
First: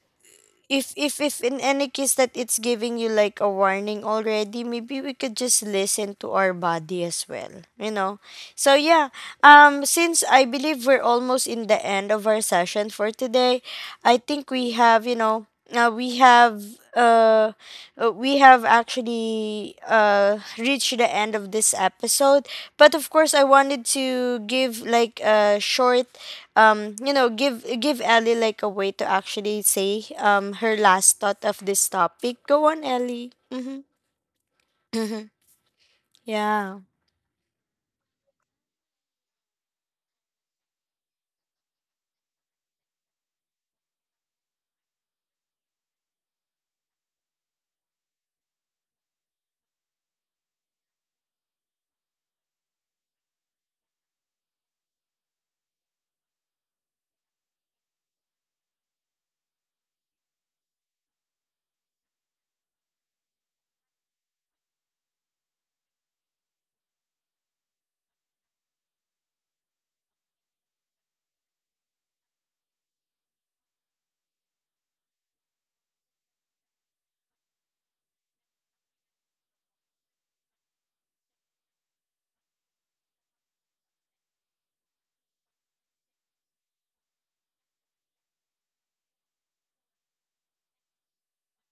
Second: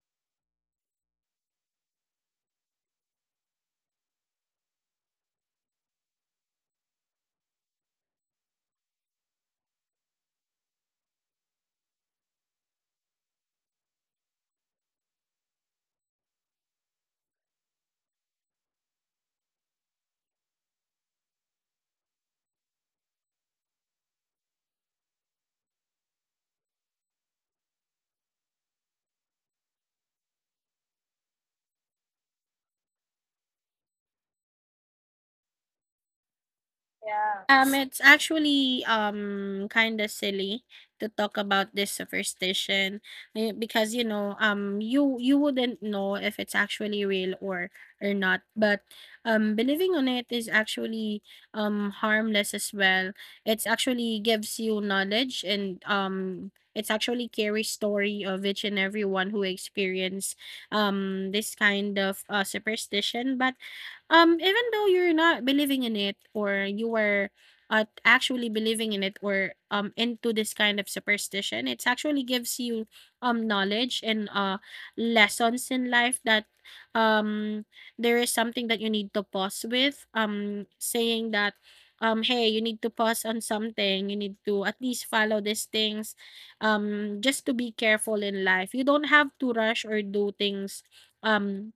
S1: if if if in any case that it's giving you like a warning already, maybe we could just listen to our body as well, you know. So yeah, um since I believe we're almost in the end of our session for today, I think we have, you know, uh, we have uh, uh, we have actually uh reached the end of this episode. But of course, I wanted to give like a short, um you know, give give Ellie like a way to actually say, um her last thought of this topic. Go on, Ellie. Mhm. Mhm. *laughs* Yeah.
S2: Yeah. Um, it's actually um kind of silly to talk about this superstition, eh, because you know um you you wouldn't know if it's actually real or or not. But um believing on it is actually um harmless as well. It's actually gives you knowledge, and um it's actually carry story of each and everyone who experience um this kind of uh, superstition. But um, even though you're not believing in it, or you were uh, actually believing in it or um into this kind of superstition, it actually gives you um knowledge and uh lessons in life that um there is something that you need to pause with. Um saying that um hey, you need to pause on something, you need to at least follow these things um just to be careful in life. You don't have to rush or do things um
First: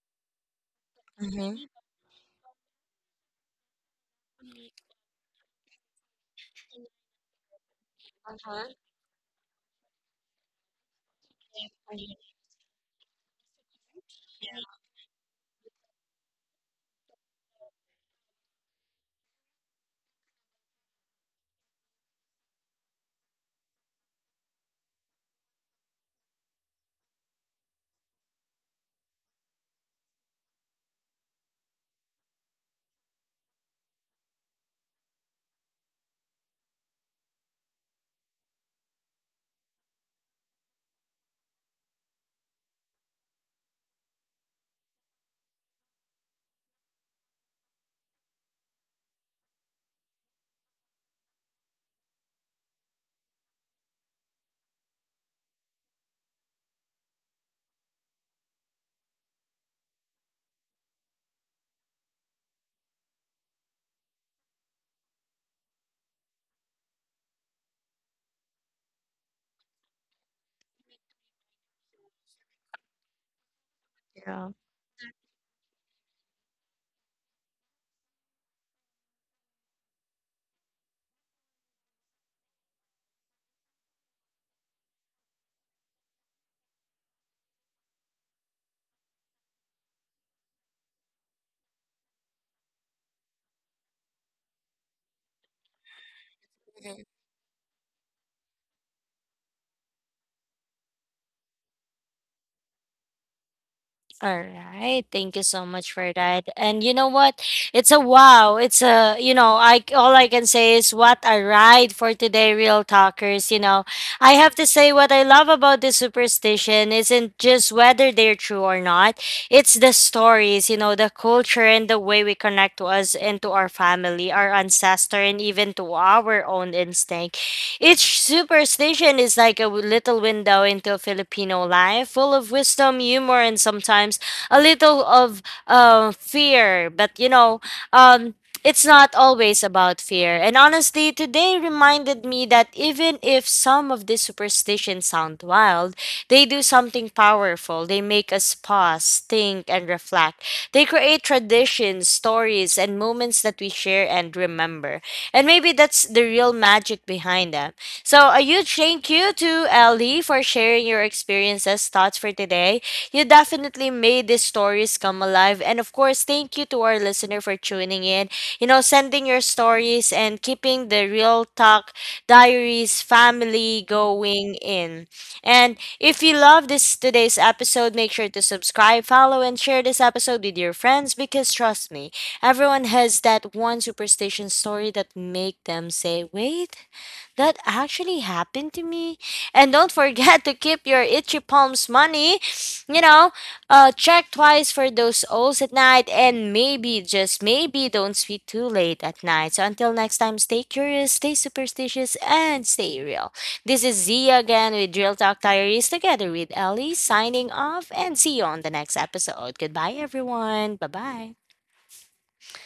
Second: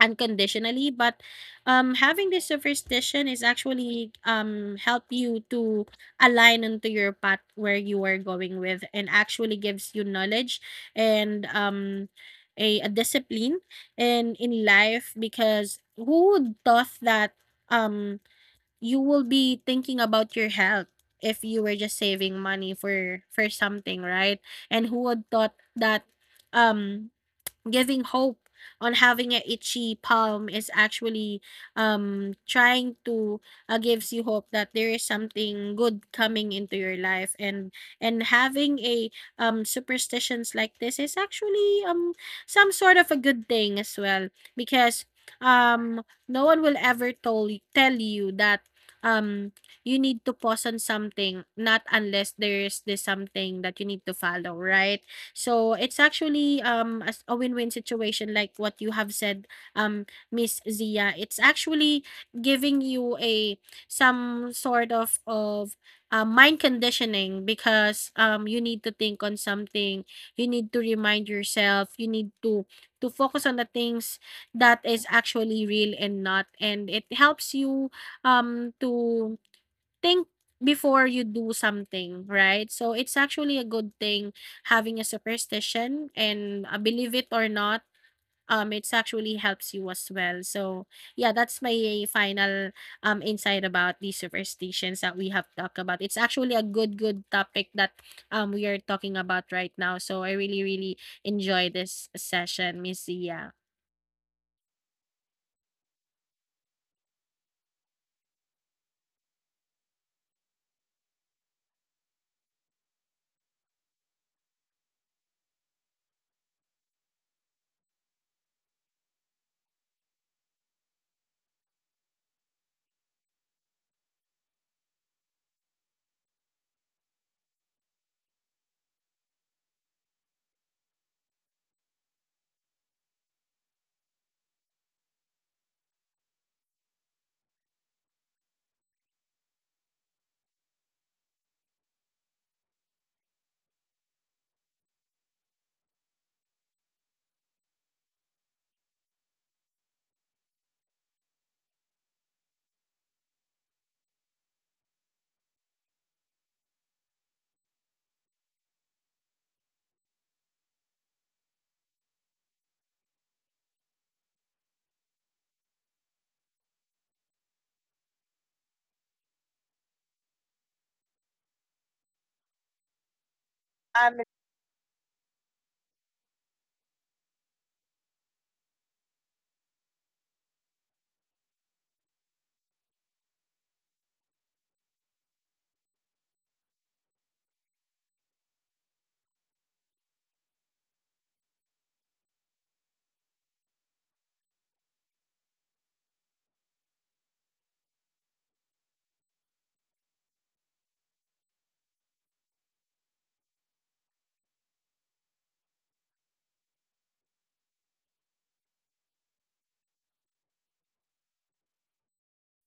S2: unconditionally. But
S1: Mhm.
S2: um having this superstition is actually um help you to align onto your path where you are going with, and actually gives you knowledge and um a, a discipline and in life. Because who would thought that um you will be thinking about your health if you were just saving money for for something, right? And who would thought that um giving hope on having an itchy palm is actually um trying to uh, gives you hope that there is something good coming into your life. and and having a um superstitions like this is actually um some sort of a good thing as well. Because um no one will ever tell tell you that um you need to pause on something not unless there is this something that you need to follow, right? So it's actually um a, s- a win-win situation like what you have said, um, Miss Zia. It's actually giving you a some sort of of uh, mind conditioning because um you need to think on something, you need to remind yourself, you need to to focus on the things that is actually real and not, and it helps you um to think before you do something, right? So it's actually a good thing having a superstition, and uh, believe it or not, um, it's actually helps you as well. So yeah, that's my final um insight about these superstitions that we have talked about. It's actually a good good topic that um we are talking about right now. So I really really enjoy this session, Miss Zia.
S1: All right, thank you so much for that. And you know what? It's a wow. It's a, you know, I, all I can say is what a ride for today, real talkers, you know. I have to say, what I love about this superstition isn't just whether they're true or not. It's the stories, you know, the culture, and the way we connect to us and to our family, our ancestor, and even to our own instinct. Each superstition is like a w- little window into Filipino life, full of wisdom, humor, and sometimes a little of uh, fear. But you know, um, it's not always about fear. And honestly, today reminded me that even if some of these superstitions sound wild, they do something powerful. They make us pause, think, and reflect. They create traditions, stories, and moments that we share and remember. And maybe that's the real magic behind them. So, a huge thank you to Ellie for sharing your experiences, thoughts for today. You definitely made these stories come alive. And of course, thank you to our listener for tuning in, you know, sending your stories and keeping the real talk diaries family going in. And if you love this today's episode, make sure to subscribe, follow, and share this episode with your friends, because trust me, everyone has that one superstition story that make them say, "Wait, that actually happened to me." And don't forget to keep your itchy palms money. You know, uh, check twice for those O's at night, and maybe, just maybe, don't sleep too late at night. So until next time, stay curious, stay superstitious, and stay real. This is Zia again with Real Talk Diaries, together with Ellie, signing off, and see you on the next episode. Goodbye, everyone. Bye bye.